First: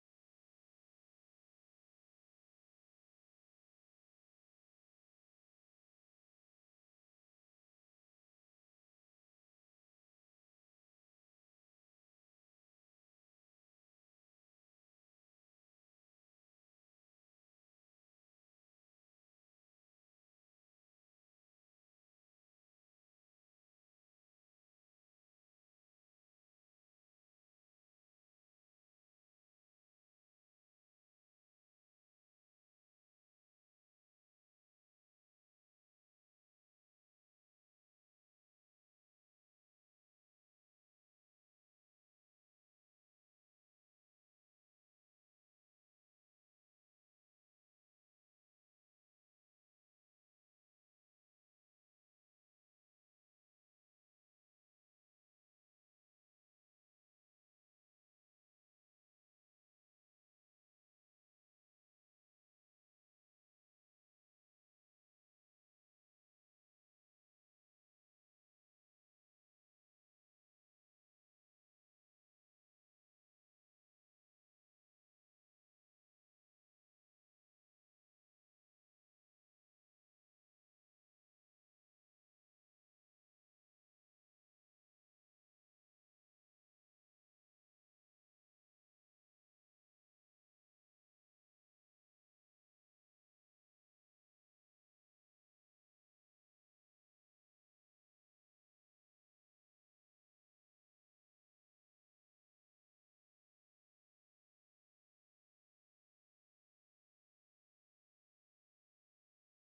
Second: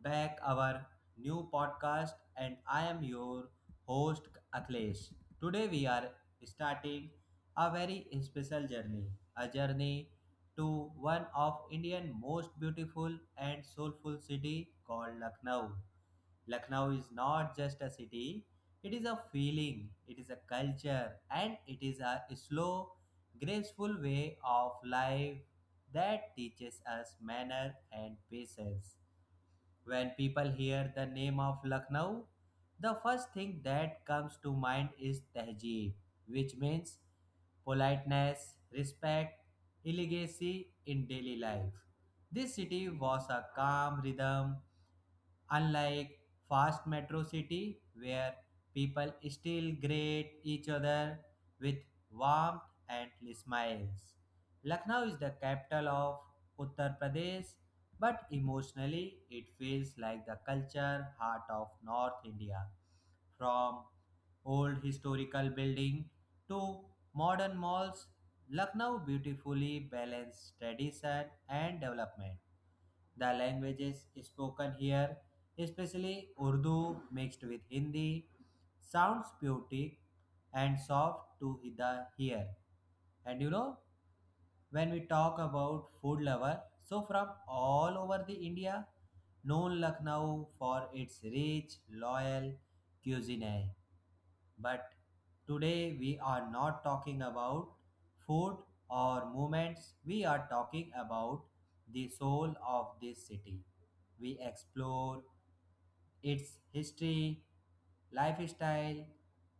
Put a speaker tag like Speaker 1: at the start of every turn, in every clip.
Speaker 1: back our new podcast and I am your host Akhilesh. Today we are starting a very special journey, a journey to one of Indian most beautiful and soulful city called Lucknow. Lucknow is not just a city, it is a feeling, it is a culture, and it is a slow, graceful way of life that teaches us manner and patience. When people hear the name of Lucknow, the first thing that comes to mind is Tehjeeb, which means politeness, respect, elegancy in daily life. This city was a calm rhythm unlike fast metro city where people still greet each other with warmth and smiles. Lucknow is the capital of Uttar Pradesh, but emotionally it feels like the culture heart of North India from old historical building to modern malls, Lucknow beautifully balances tradition and development. The languages spoken here especially Urdu mixed with Hindi, sounds poetic and soft to the ear. And you know, when we talk about food lover, so from all over the India, known Lucknow for its rich, loyal cuisine. But today we are not talking about food or moments, we are talking about the soul of this city. We explore its history, lifestyle,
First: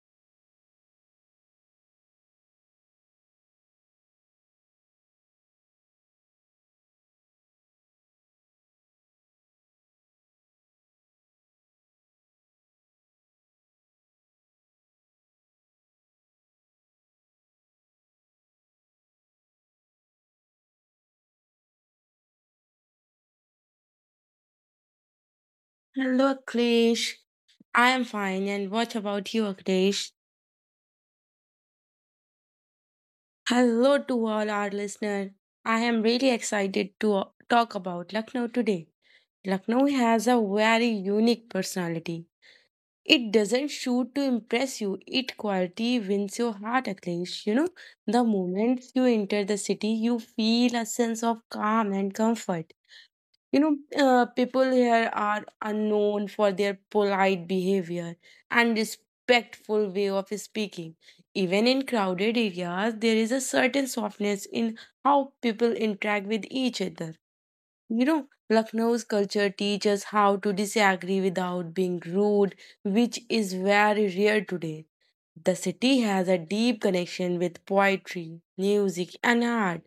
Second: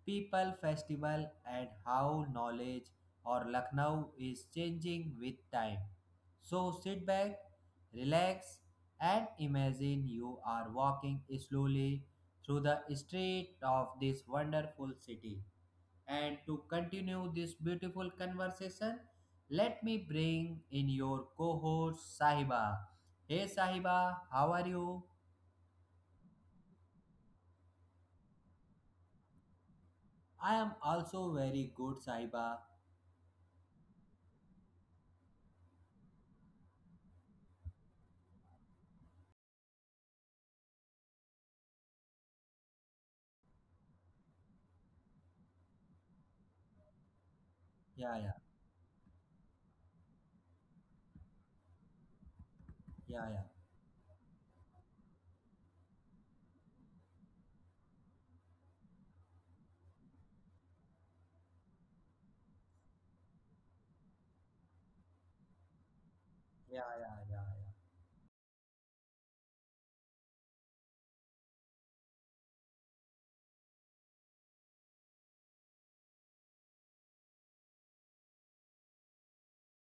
Speaker 1: people, festival, and how knowledge or Lucknow is changing with time. So sit back, relax, and imagine you are walking slowly through the street of this wonderful city. And to continue this beautiful conversation, let me bring in your co host Sahiba. Hey Sahiba, how are you?
Speaker 2: Hello, Aklesh. I am fine, and what about you, Aklesh?
Speaker 1: I am also very good, Saiba.
Speaker 2: Hello to all our listeners. I am really excited to talk about Lucknow today. Lucknow has a very unique personality. It doesn't shoot to impress you, it quality wins your heart, Aklesh.
Speaker 1: Yeah,
Speaker 2: The
Speaker 1: yeah,
Speaker 2: moment you enter the city, you feel a sense of calm and comfort.
Speaker 1: yeah, yeah,
Speaker 2: You know, People here are unknown for their polite behavior and respectful way of speaking. Even in crowded areas, there is a certain softness in how people interact with each
Speaker 1: yeah,
Speaker 2: other.
Speaker 1: yeah, yeah,
Speaker 2: You know, Lucknow's culture teaches how to disagree without being rude, which is very rare today. The city has a deep connection with poetry, music, and art.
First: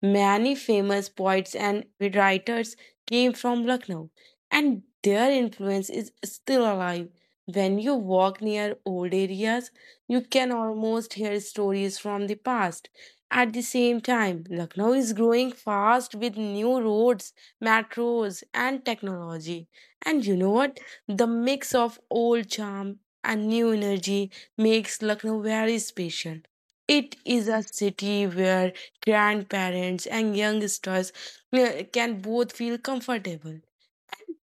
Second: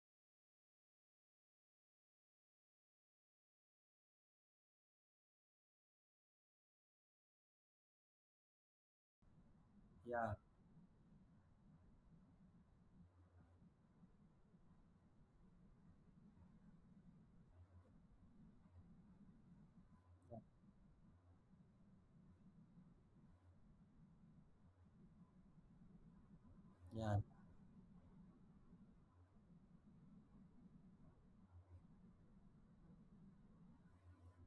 Speaker 2: Many famous poets and writers came from Lucknow, and their influence is still alive. When you walk near old areas, you
Speaker 1: yeah,
Speaker 2: can almost hear stories from the past. At the same time, Lucknow is growing fast with new roads, metros, and technology. And you
Speaker 1: yeah,
Speaker 2: know what? The mix of old charm and new energy makes Lucknow very special. It
Speaker 1: yeah,
Speaker 2: is a city where grandparents and youngsters can both feel comfortable.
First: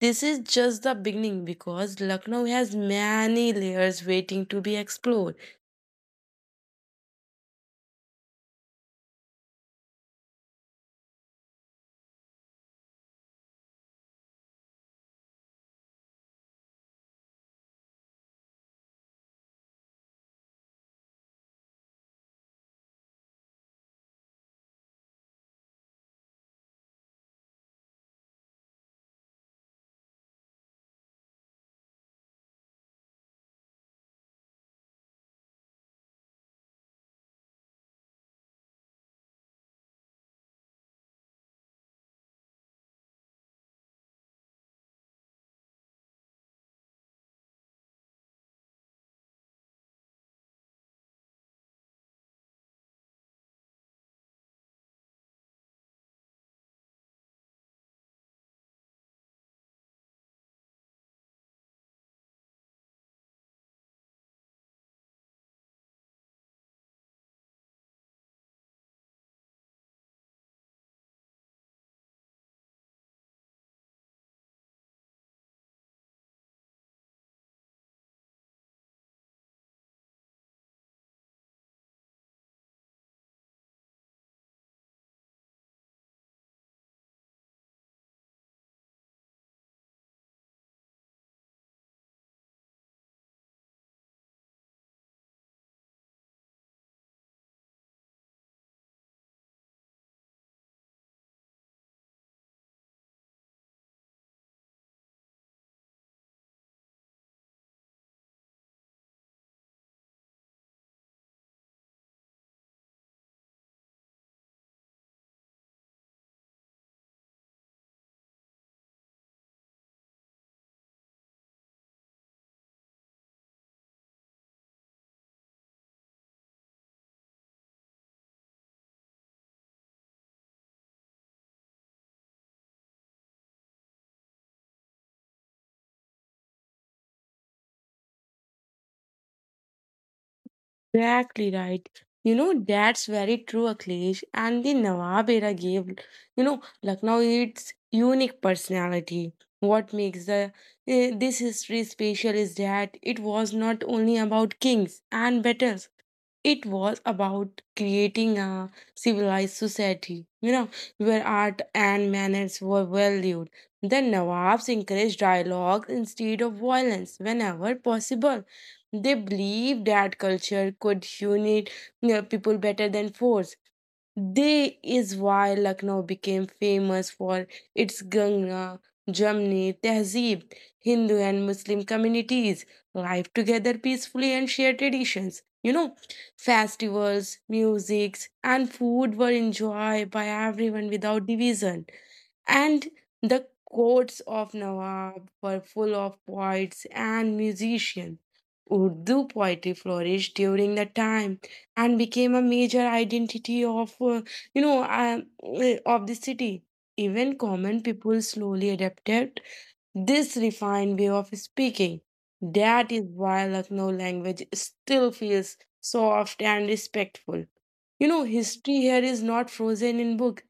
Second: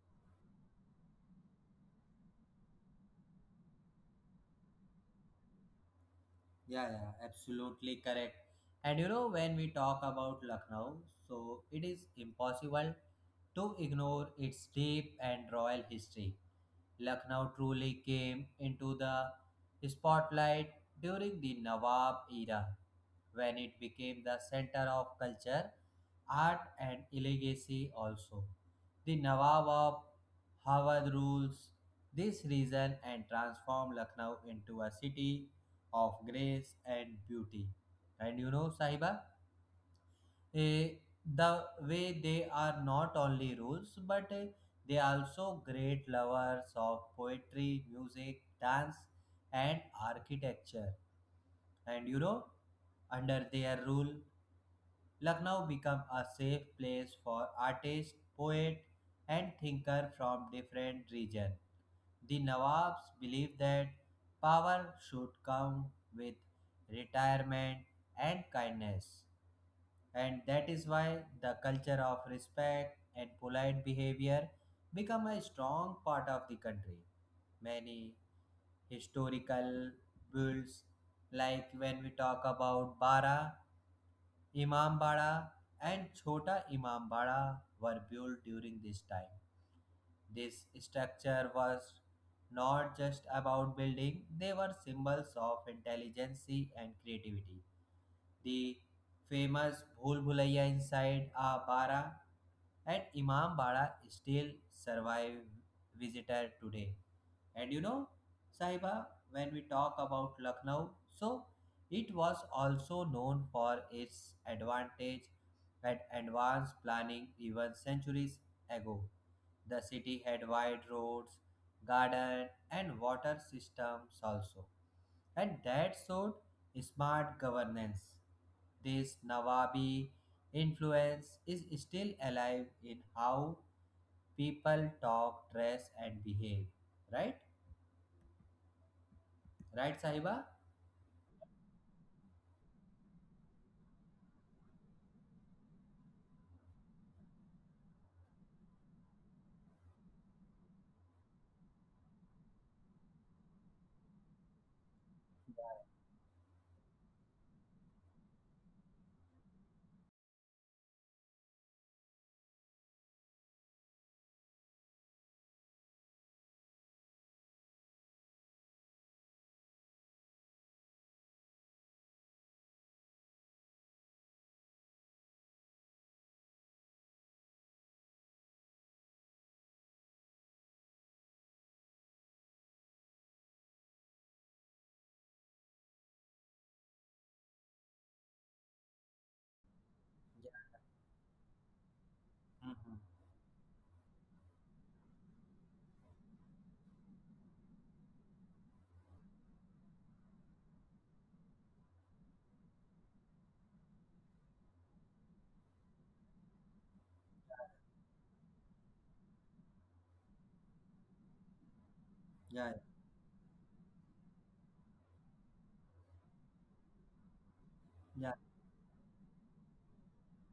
Speaker 2: This is just the beginning because Lucknow has many layers waiting to be explored.
Speaker 1: yeah, yeah, absolutely correct. And you know, when we talk about Lucknow, so it is impossible to ignore its deep and royal history. Lucknow truly came into the spotlight during the Nawab era, when it became the center of culture, art, and legacy also. The Nawab of Hawad rules this region and transformed Lucknow into a city of grace and beauty. And you know, Sahiba, eh, the way they are not only rules but they are also great lovers of poetry music dance and architecture, and you know under their rule lucknow became a safe place for artists poet and thinker from different regions. The Nawabs believed that power should come with retirement and kindness, and that is why the culture of respect and polite behavior become a strong part of the country. Many historical builds, like when we talk about bara imambara and chota imambara were built during this time. This structure was not just about building, they were symbols of intelligence and creativity. The famous Bhul Bhulaiya inside a bara and Imam Bara still survive visitor today. And you know, Sahiba, when we talk about Lucknow, so it was also known for its advantage at advanced planning even centuries ago. The city had wide roads, garden, and water systems also, and that showed smart governance. This Nawabi influence is still alive in how people talk, dress, and behave. Right? Right, Sahiba?
Speaker 2: Exactly right. You know, that's very true, Akhilesh. And the Nawab era gave, you know, Lucknow its unique personality. What makes this history special is that it was not only about kings and battles. It was about creating a civilized society, you know, where art and manners were valued. The Nawabs encouraged dialogue instead of violence whenever possible. They believed that culture could unite, you know, people better than force. They is why Lucknow became famous for its Ganga, Jamni, Tehzeeb, Hindu and Muslim communities live together peacefully and share traditions. You know, festivals, musics, and food were enjoyed by everyone without division.
Speaker 1: Yeah.
Speaker 2: And
Speaker 1: Mhm.
Speaker 2: the courts of Nawab were full of poets and musicians. Urdu poetry flourished during the time and became a major identity of the city. Even common people slowly adapted this refined way of speaking.
Speaker 1: Yeah.
Speaker 2: That is why Lucknow language still feels soft and respectful. You know,
Speaker 1: Yeah.
Speaker 2: history here is not frozen in book.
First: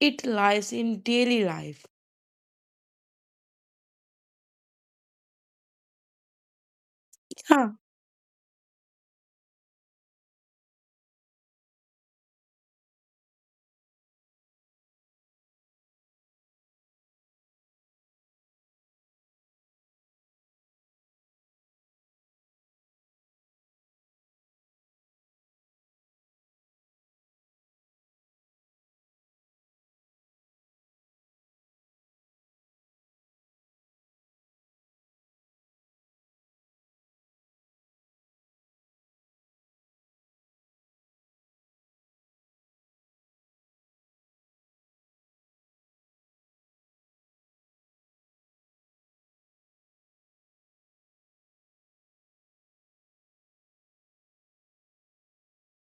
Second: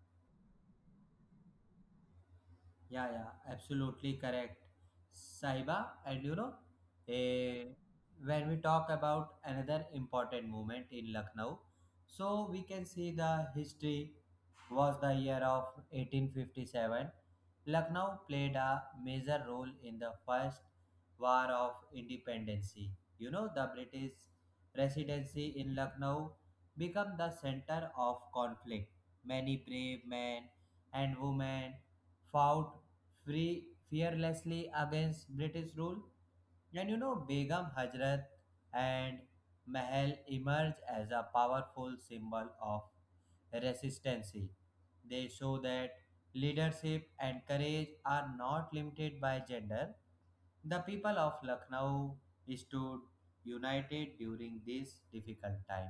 Speaker 2: It lies in daily life.
Speaker 1: Yeah, yeah, absolutely correct, Sahiba. And you know, eh,
Speaker 2: Yeah,
Speaker 1: when we talk about another important moment in Lucknow, so we can see the history was the year of 1857. Lucknow played a major role in the first war of independence. You know, the British residency in Lucknow became the center of conflict. Many brave men and women fought free fearlessly against British rule. And you know, Begum Hazrat and Mahal emerge as a powerful symbol of resistance. They show that leadership and courage are not limited by gender. The people of Lucknow stood united during this difficult time.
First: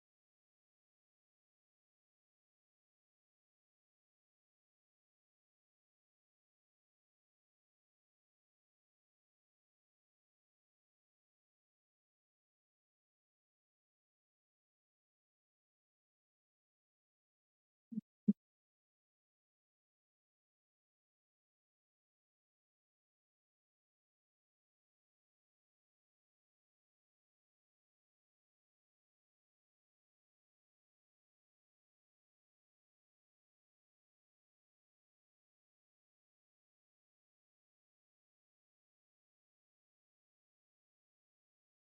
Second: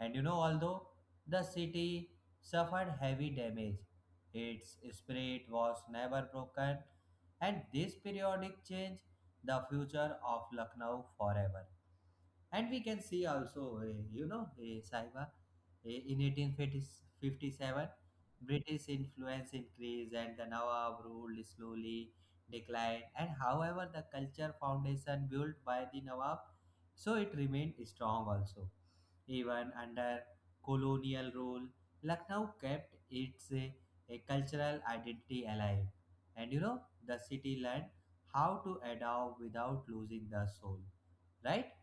Speaker 1: And you know, although the city suffered heavy damage, its spirit was never broken, and this periodic change the future of Lucknow forever. And we can see also, you know, Saiba, in 1857 British influence increased and the Nawab ruled slowly declined, and however the culture foundation built by the Nawab, so it remained strong also even under colonial rule. Lucknow kept its cultural identity alive, and you know the city learned how to adapt without losing the soul, right?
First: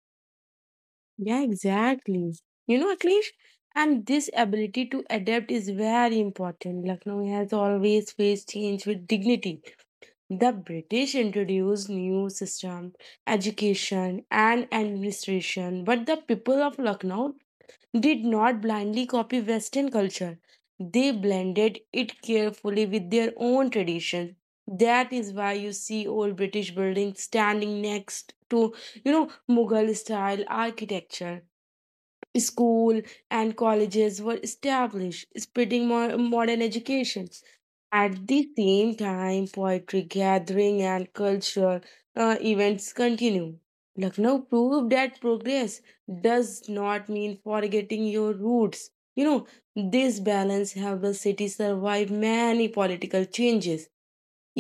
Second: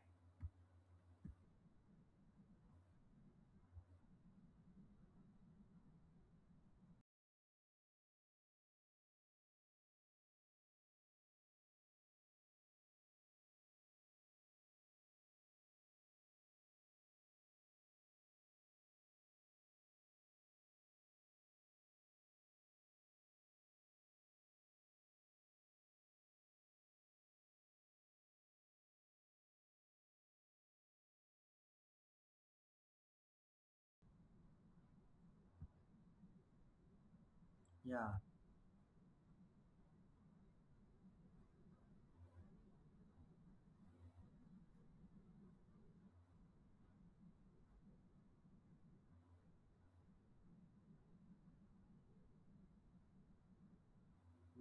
Speaker 2: yeah, exactly. You know, Akhilesh, and this ability to adapt is very important. Lucknow has always faced change with dignity. The British introduced new system, education, and administration, but the people of Lucknow did not blindly copy Western culture. They blended it carefully with their own tradition. That is why you see old British buildings standing next to, you know, Mughal style architecture. School and colleges were established, spreading more modern education.
Speaker 1: Yeah.
Speaker 2: At the same time, poetry gathering and cultural events continue. Lucknow proved that progress does not mean forgetting your roots. You know, this balance helped the city survive many political changes.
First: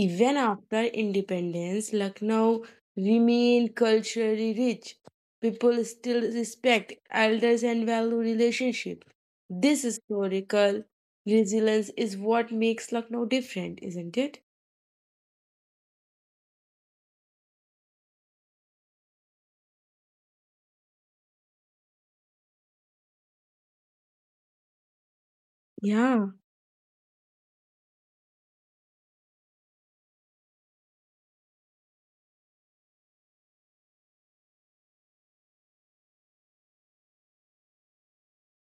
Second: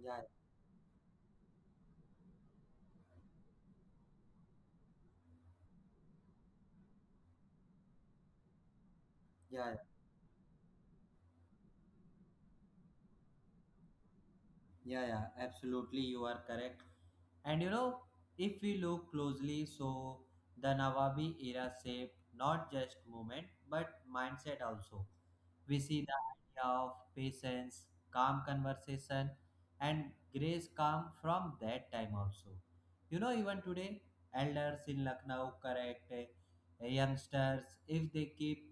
Speaker 1: Yeah,
Speaker 2: after independence, Lucknow remained culturally rich. People still respect elders and value relationship.
Speaker 1: yeah,
Speaker 2: This historical resilience is what makes Lucknow different, isn't it?
Speaker 1: yeah, absolutely. You are correct. And you know, if we look closely, so the Nawabi era shaped not just movement but mindset also. We see the
Speaker 2: Yeah.
Speaker 1: idea of patience, calm conversation, and grace come from that time also. You know, even today, elders in Lucknow correct youngsters if they keep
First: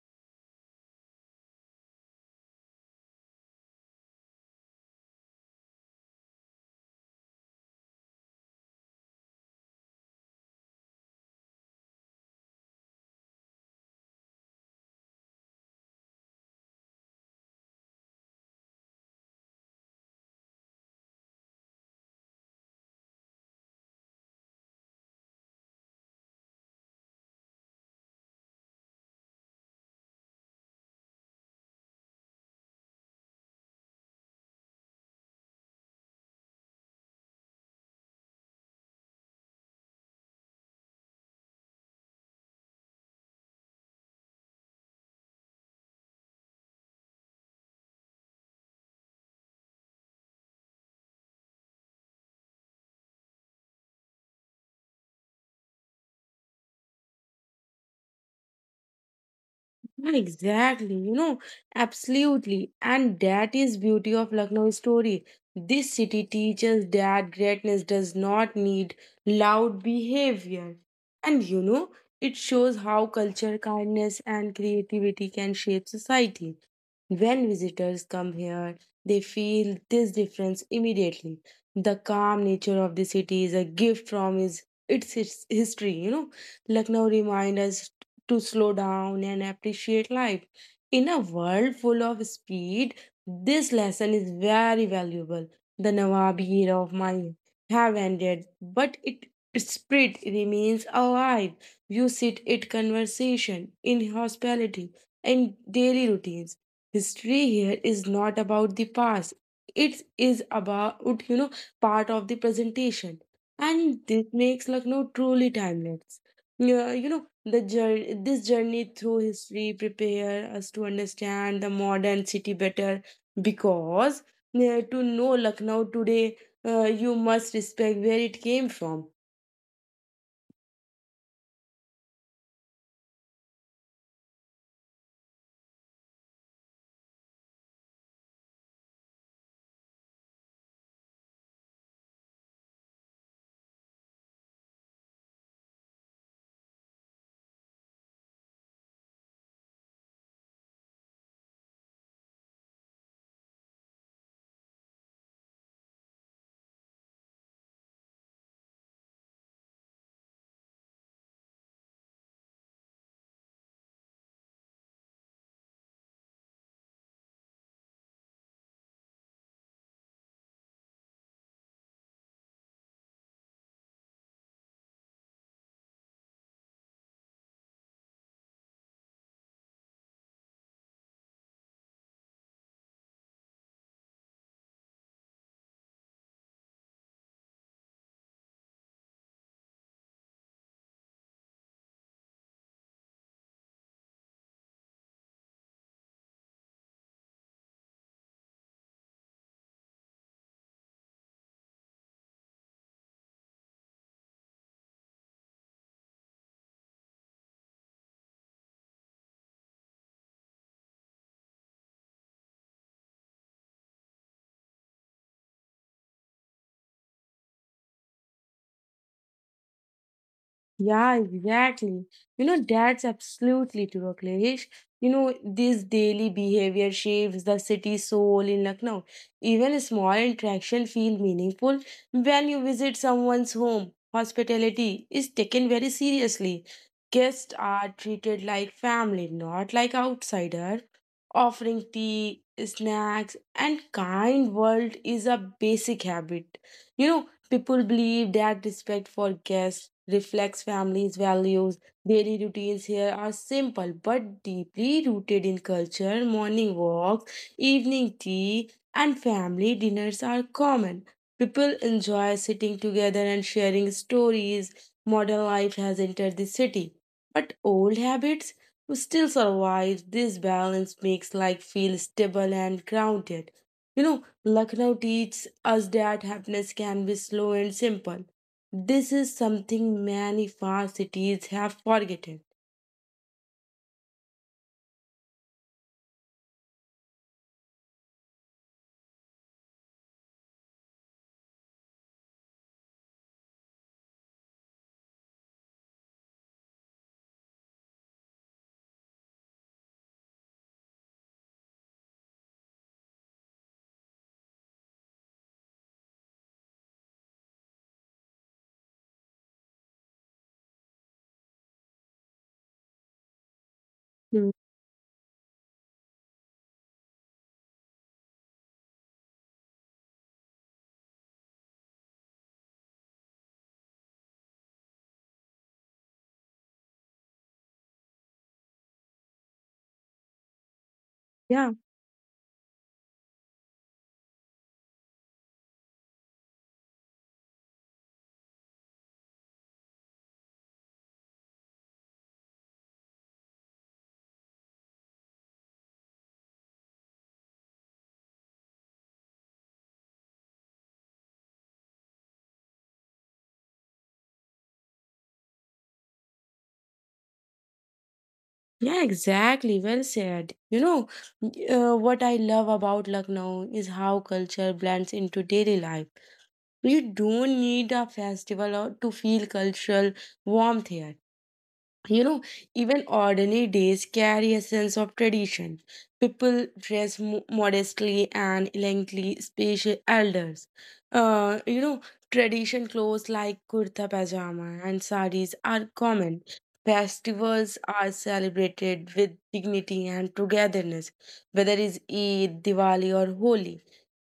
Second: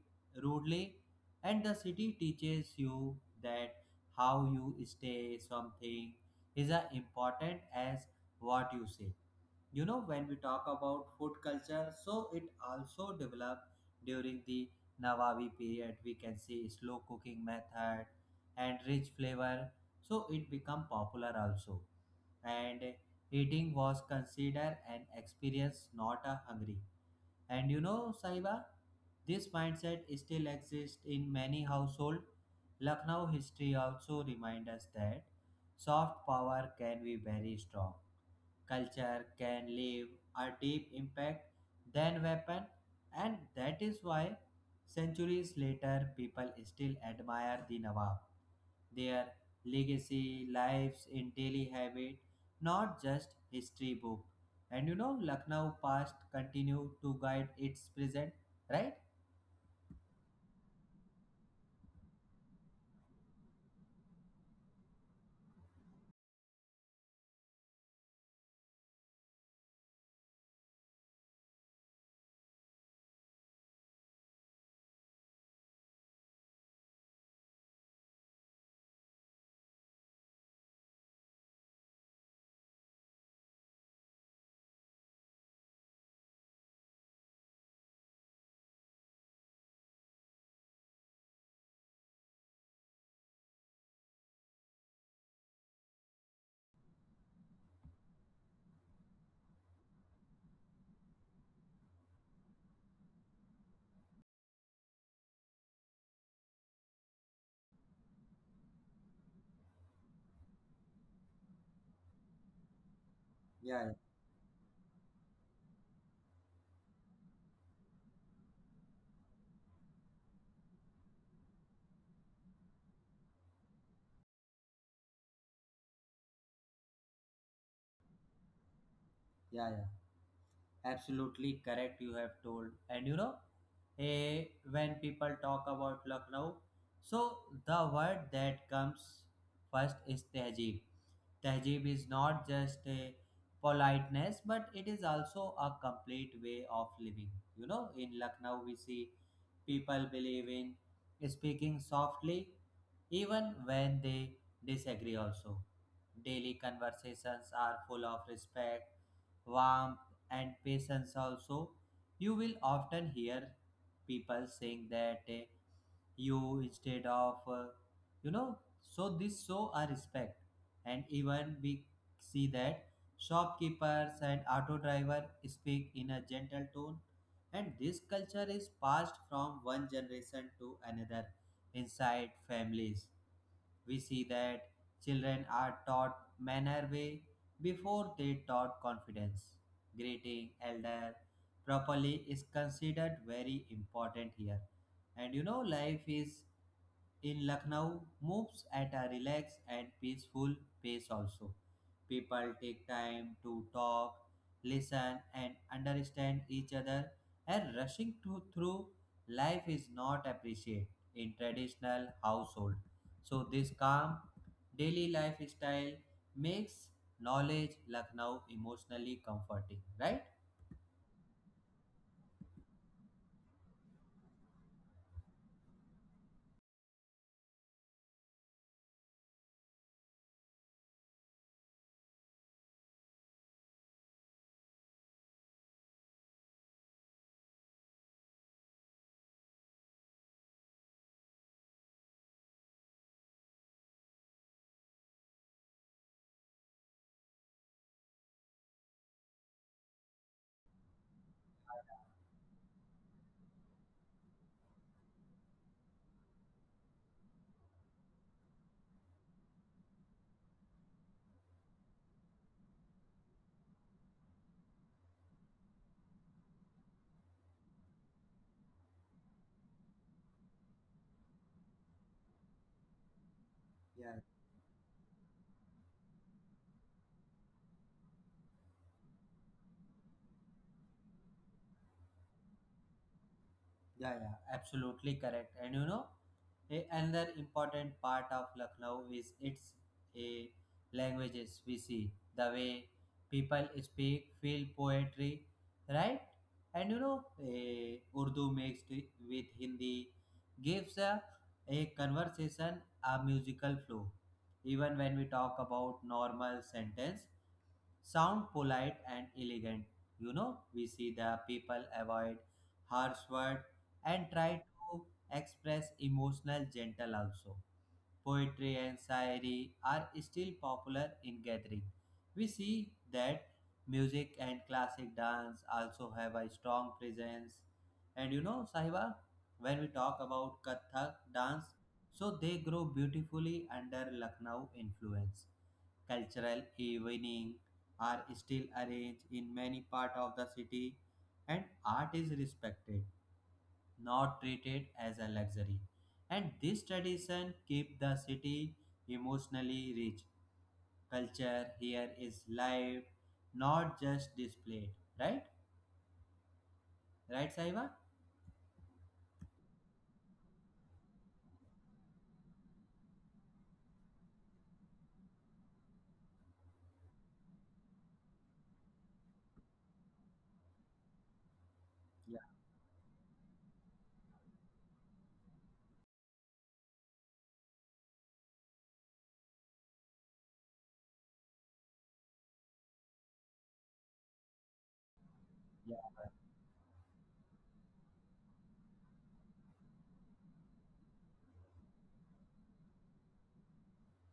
Speaker 1: rudely, and the city teaches you that how you stay something is as important as what you say. You know when we talk about food culture so it also developed during the nawabi period. We can see slow cooking method and rich flavor, so it become popular also, and eating was considered an experience not a hungry. And you know saiba, this mindset still exists in many households. Lucknow history also reminds us that soft power can be very strong. Culture can leave a deep impact than weapon, and that is why centuries later people still admire the nawab. Their legacy lives in daily habit, not just history book. And you know lucknow past continue to guide its present, right?
Speaker 2: Yeah, exactly, you know, absolutely. And that is beauty of Lucknow story. This city teaches that greatness does not need loud behavior. And you know, it shows how culture, kindness, and creativity can shape society. When visitors come here, they feel this difference immediately. The calm nature of the city is a gift from its, history. You know, Lucknow reminds us to slow down and appreciate life. In a world full of speed, this lesson is very valuable. The Nawab era of mine have ended, but it its spirit remains alive. You sit it conversation in hospitality and daily routines. History here is not about the past. It is about, you know, part of the presentation,
Speaker 1: Yeah,
Speaker 2: and this makes Lucknow truly timeless. Yeah, you know, the jour this journey through history prepare us to understand the modern city better because to know Lucknow today, you must respect where it came from.
Speaker 1: yeah. Absolutely correct, you have told. And you know, when people talk about Lucknow, so the word that comes first is Tehzeeb. Tehjeeb is not just a politeness, but it is also a complete way of living. You know, in Lucknow, we see people believe in speaking softly even when they disagree, also. Daily conversations are full of respect, warmth, and patience, also. You will often hear people saying that you instead of, you know, so this show a respect. And even we see that shopkeepers and auto driver speak in a gentle tone, and this culture is passed from one generation to another. Inside families we see that children are taught manner way before they taught confidence. Greeting elder properly is considered very important here. And you know life is in Lucknow moves at a relaxed and peaceful pace also. People take time to talk, listen, and understand each other, and rushing to, through life is not appreciated in traditional household. So, this calm daily lifestyle makes knowledge Lucknow emotionally comforting, right?
Speaker 2: Yeah, exactly. You know, that's absolutely true, Akhilesh. You know, this daily behavior shapes the city soul in Lucknow. Even small interactions feel meaningful when you visit someone's home. Hospitality is taken very seriously. Guests are treated like family, not like outsider. Offering tea, snacks, and kind world is a basic habit. You know, people believe that respect for guests reflects families' values. Daily routines here are simple but deeply rooted in culture. Morning walks, evening tea, and family dinners are common. People enjoy sitting together and sharing stories. Modern life has entered the city, but old habits still survive. This balance makes life feel stable and grounded. You
Speaker 1: Yeah.
Speaker 2: know, Lucknow teaches us that happiness can be slow and simple. This is something many fast cities have forgotten.
Speaker 1: Yeah, yeah, absolutely correct. And you know, another important part of Lucknow is its a languages. We see the way people speak, feel poetry, right? And you know, a Urdu mixed with Hindi gives a conversation a musical flow. Even when we talk about normal sentence, sound polite and elegant. You know, we see the people avoid harsh word and
Speaker 2: Hmm.
Speaker 1: try to express emotional gentle also. Poetry and shayari are still popular in gathering. We see that music and classic dance also have a strong presence. And you know, Sahiba, when we talk about Kathak
Speaker 2: Yeah,
Speaker 1: dance, so they grow beautifully under Lucknow influence. Cultural evening are still arranged in many parts of the city, and art is respected, not treated as a luxury. And this tradition keep the city emotionally rich. Culture here is live, not just displayed. Right? Right, Saiba?
Speaker 2: yeah, exactly. Well said. What I love about Lucknow is how culture blends into daily life. You don't need a festival or to feel cultural warmth here. You
Speaker 1: Yeah.
Speaker 2: know, even ordinary days carry a sense of tradition. People dress modestly and elegantly, special elders. Uh, you know, Tradition clothes like kurta pajama and saris are common. Festivals are celebrated with dignity and togetherness, whether it's Eid, Diwali, or Holi.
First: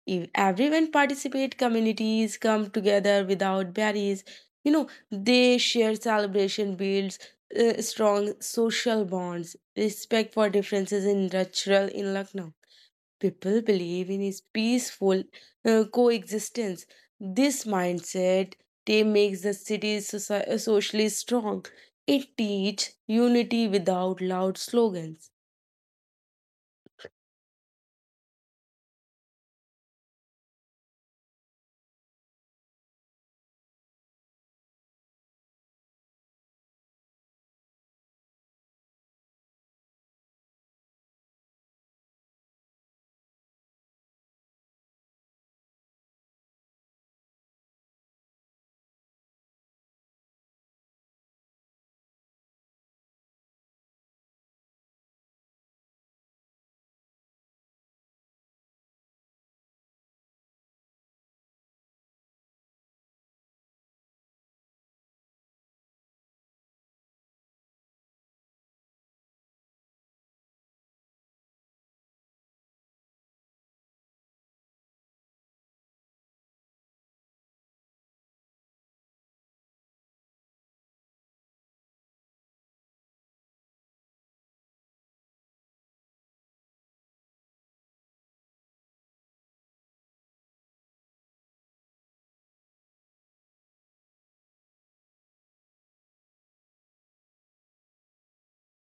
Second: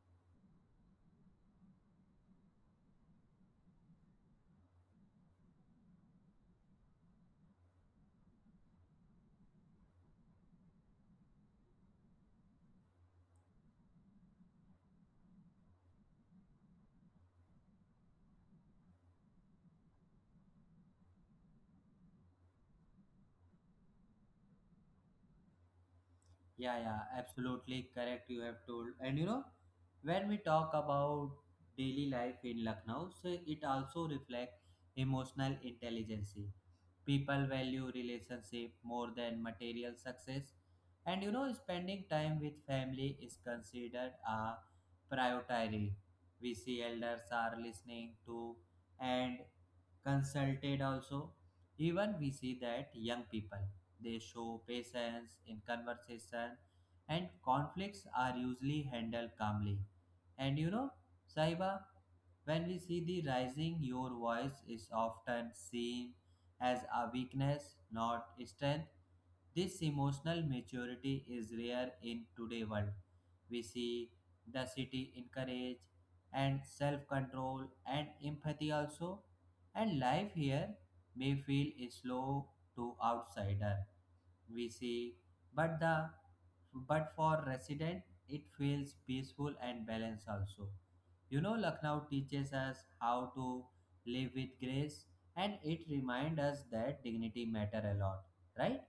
Speaker 2: If everyone participate, communities come together without barriers. You know, they share celebration, builds strong social bonds, respect for differences in cultural in Lucknow. People believe in is peaceful coexistence. This mindset they makes the city socially strong. It teach unity without loud slogans.
Speaker 1: Yeah, yeah, absolutely correct. You have told, and you know, when we talk about daily life in Lucknow, so it also reflects emotional intelligence. People value relationship more than material success, and you know spending time with family is considered a priority. We see elders are listening to and consulted also. Even we see that young people, they show patience in conversation, and conflicts are usually handled calmly. And you know saiba, when we see the rising your voice is often seen as a weakness, not strength. This emotional maturity is rare in today's world. We see the city encourage and self-control and empathy also, and life here may feel slow to outsider. We see, but the but for resident it feels peaceful and balanced also. You know, Lucknow teaches us how to live with grace, and it reminds us that dignity matter a lot, right?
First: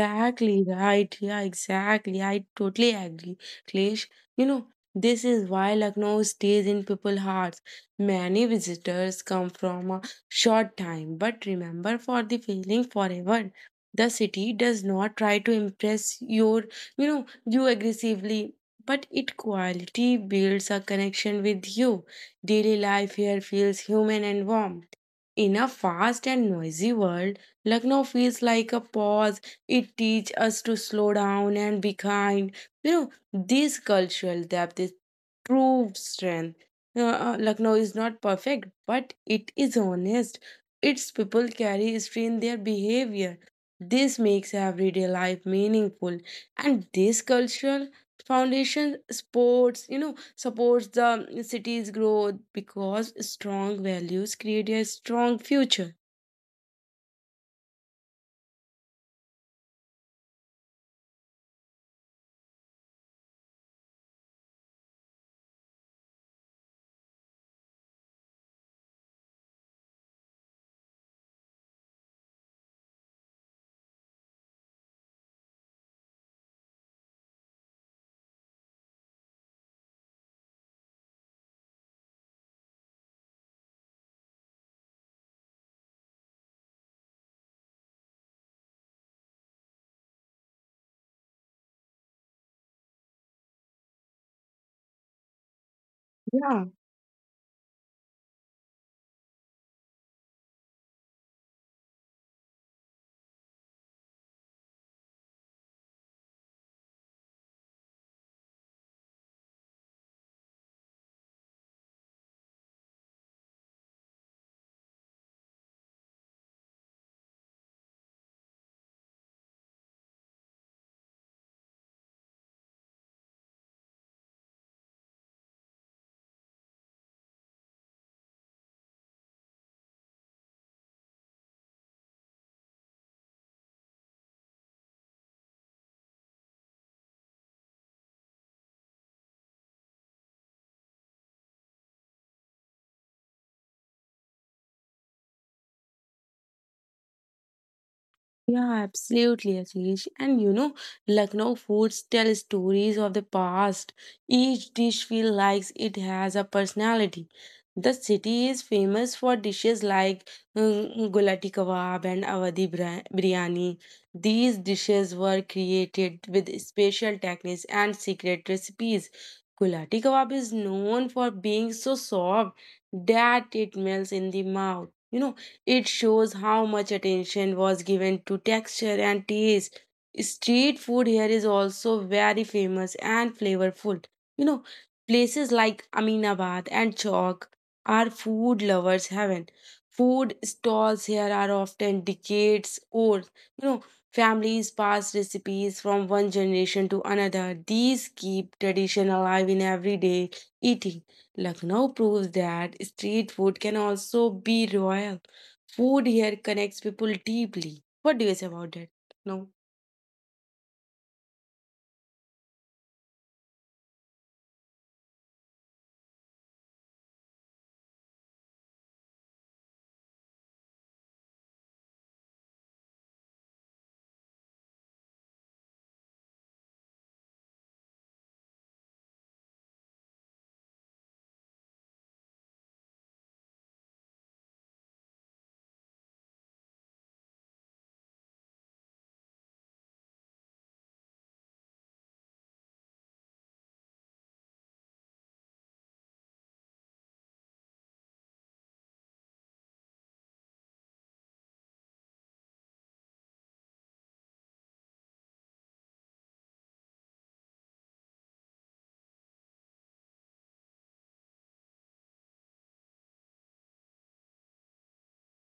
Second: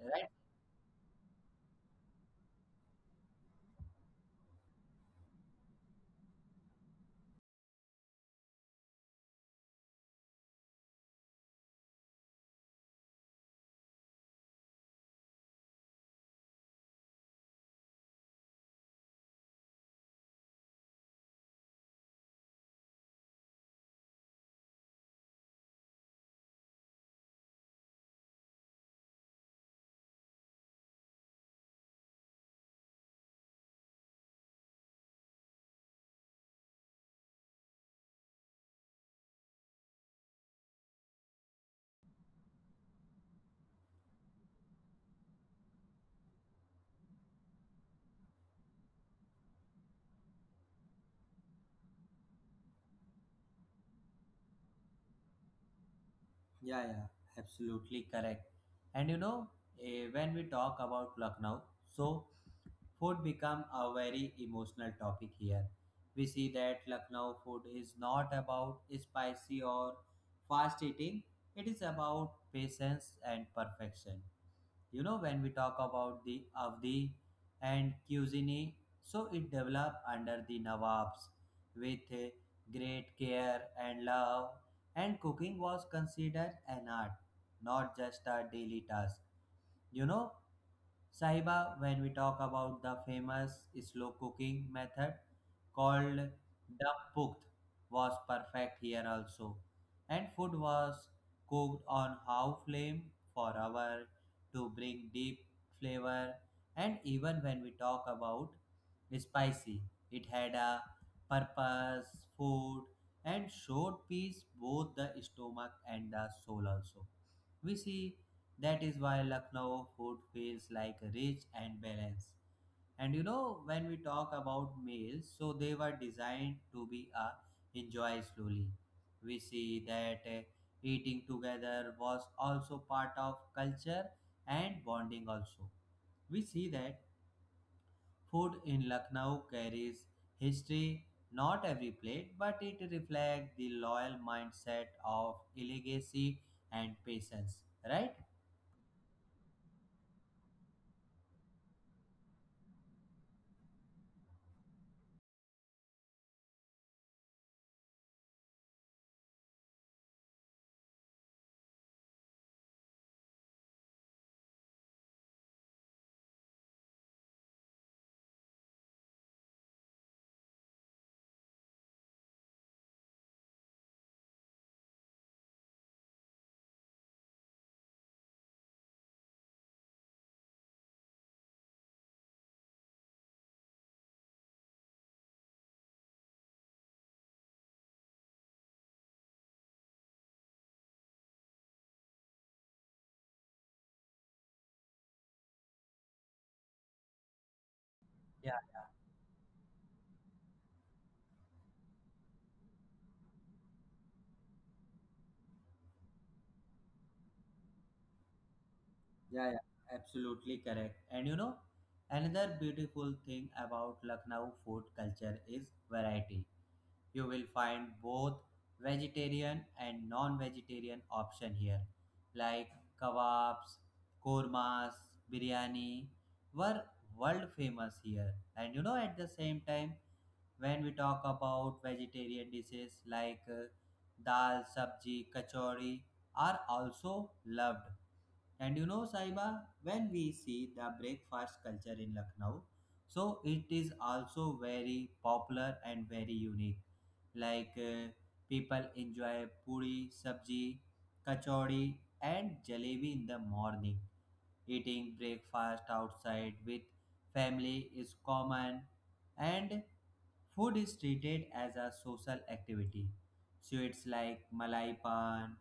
Speaker 1: Right.
Speaker 2: right. Yeah, exactly. I totally agree, Klesh. You know, this is why Lucknow stays in people's hearts. Many visitors come from a short time, but remember for the feeling forever. The city does not try to impress your, you know, you aggressively, but it quality builds a connection with you. Daily life here feels human and warm. In a fast and noisy world, Lucknow feels like a pause. It teaches us to slow down and be kind. You know, this cultural depth is true strength. Lucknow is not perfect, but it is honest. Its people carry history in their behavior. This makes everyday life meaningful, and this cultural foundation sports, you know, supports the city's growth because strong values create a strong future.
Speaker 1: Yeah, yeah, absolutely correct. And you know, when we talk about Lucknow, so food become a very emotional topic here. We see that Lucknow food is not about spicy or fast eating. It is about patience and perfection. You know when we talk about the avdi and cuisine, so it developed under the nawabs with great care and love, and cooking was considered an art not just a daily task. You know, Sahiba, when we talk about the famous slow cooking method called
Speaker 2: Yeah,
Speaker 1: the pukt was perfect here also. And food was cooked on high flame for hour to bring deep flavor. And even when we talk about spicy, it had a purpose, food, and showed peace both the stomach and the soul also. We see that is why Lucknow food feels like rich and balanced. And you know, when we talk about meals, so they were designed to be enjoyed slowly. We see that eating together was also part of culture and bonding also. We see that food in Lucknow carries history, not every plate, but it reflects the loyal mindset of legacy and patience, right?
Speaker 2: yeah, absolutely, Ashish. And you know, Lucknow foods tell stories of the past. Each dish feels like it has a personality. The city is famous for dishes like gulati kebab and Awadhi biryani. These dishes were created with special techniques and secret recipes. Gulati kebab is known for being so soft that it melts in the mouth. You know, it shows how much attention was given to texture and taste. Street food here is also very famous and flavorful. You know, places like Aminabad and Chowk are food lovers' heaven. Food stalls here are often decades old. You know, families pass recipes from one generation to another. These keep
Speaker 1: Yeah,
Speaker 2: tradition alive in everyday eating. Lucknow proves that street food can also be royal. Food here connects people deeply. What do you say about that? No.
Speaker 1: yeah, yeah, absolutely correct. And you know, another beautiful thing about Lucknow food culture is variety. You will find both vegetarian and non-vegetarian option here, like kebabs, kormas, biryani were world famous here. And you know, at the same time, when we talk about vegetarian dishes like dal, sabji, kachori are also loved. And you know, Saiba, when we see the breakfast culture in Lucknow, so it is also very popular and very unique. Like people enjoy puri, sabji, kachori, and jalebi in the morning. Eating breakfast outside with family is common, and food is treated as a social activity. Sweets like malai pan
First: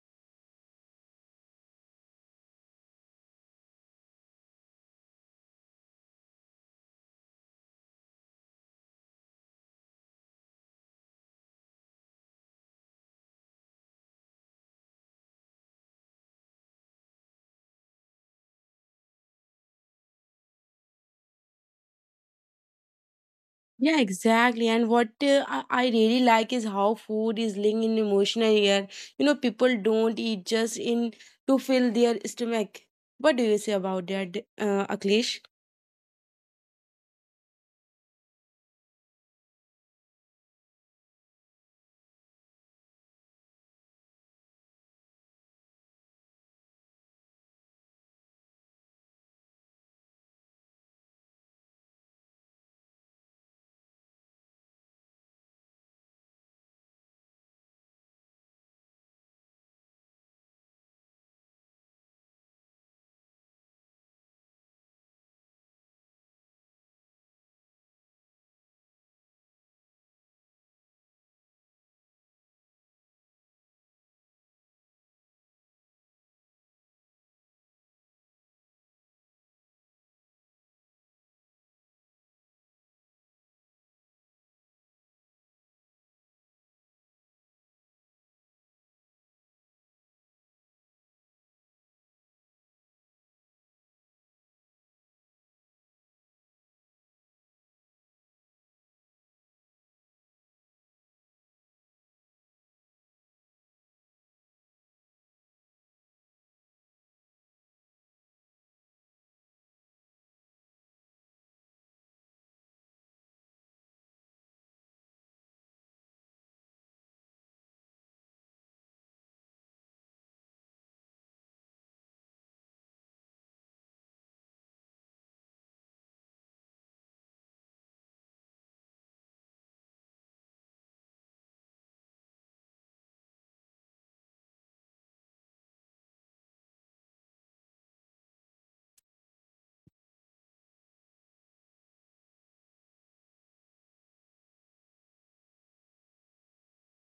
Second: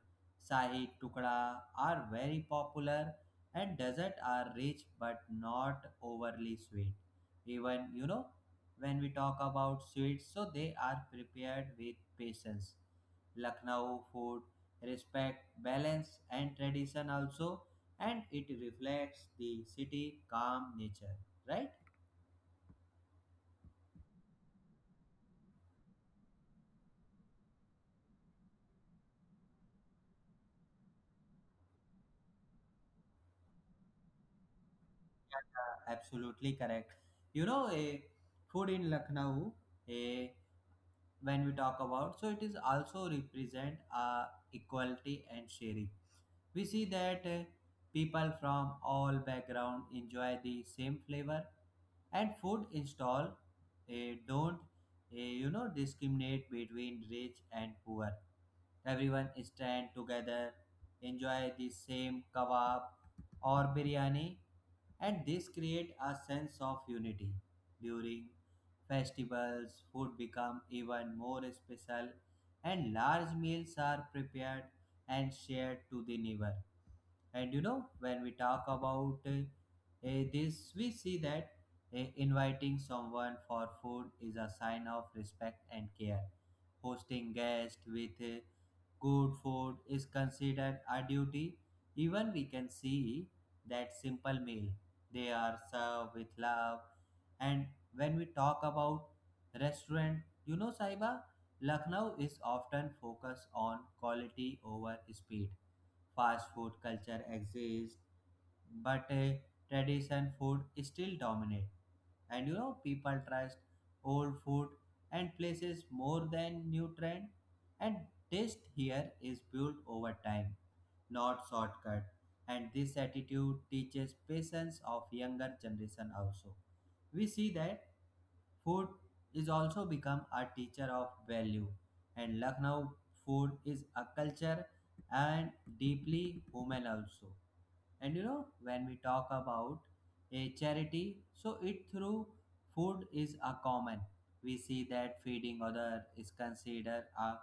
Speaker 1: Sahi tukda are very popular and dessert are rich but not overly sweet. Even you know when we talk about sweets, so they are prepared with patience. Lucknow food respect balance and tradition also, and it reflects the city calm nature, right?
Speaker 2: Yeah, exactly. And what I really like is how food is linked in emotional here. You know, people don't eat just in to fill their stomach. What do you say about that, Akhilesh?
Speaker 1: Yeah, absolutely correct. You know, a food in lucknow a when we talk about, so it is also represent equality and sharing. We see that people from all background enjoy the same flavor, and food install don't, discriminate between rich and poor. Everyone stand together, enjoy the same kebab or biryani, and this create a sense of unity. During festivals, food become even more special, and large meals are prepared and shared to the neighbor. And you know, when we talk about this, we see that inviting someone for food is a sign of respect and care. Hosting guests with good food is considered a duty. Even we can see that simple meal. They are served with love. And when we talk about restaurant, you know, Saiba, Lucknow is often focused on quality over speed. Fast food culture exists, but tradition food still dominate. And you know, people trust old food and places more than new trend, and taste here is built over time, not shortcut. And this attitude teaches patience of younger generation also. We see that food is also become a teacher of value, and Lucknow food is a culture and deeply human also. And you know, when we talk about a charity, so it through food is a common. We see that feeding other is considered a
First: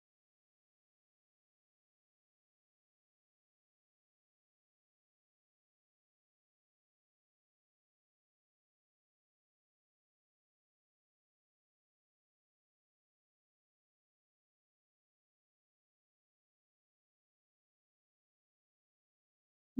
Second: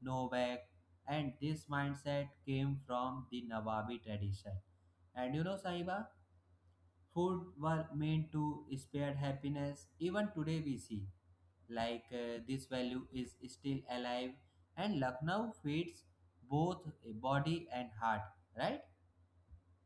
Speaker 1: no-back, and this mindset came from the Nawabi tradition. And you know, Sahiba, food were meant to spare happiness. Even today, we see like this value is still alive, and Lucknow feeds both body and heart, right?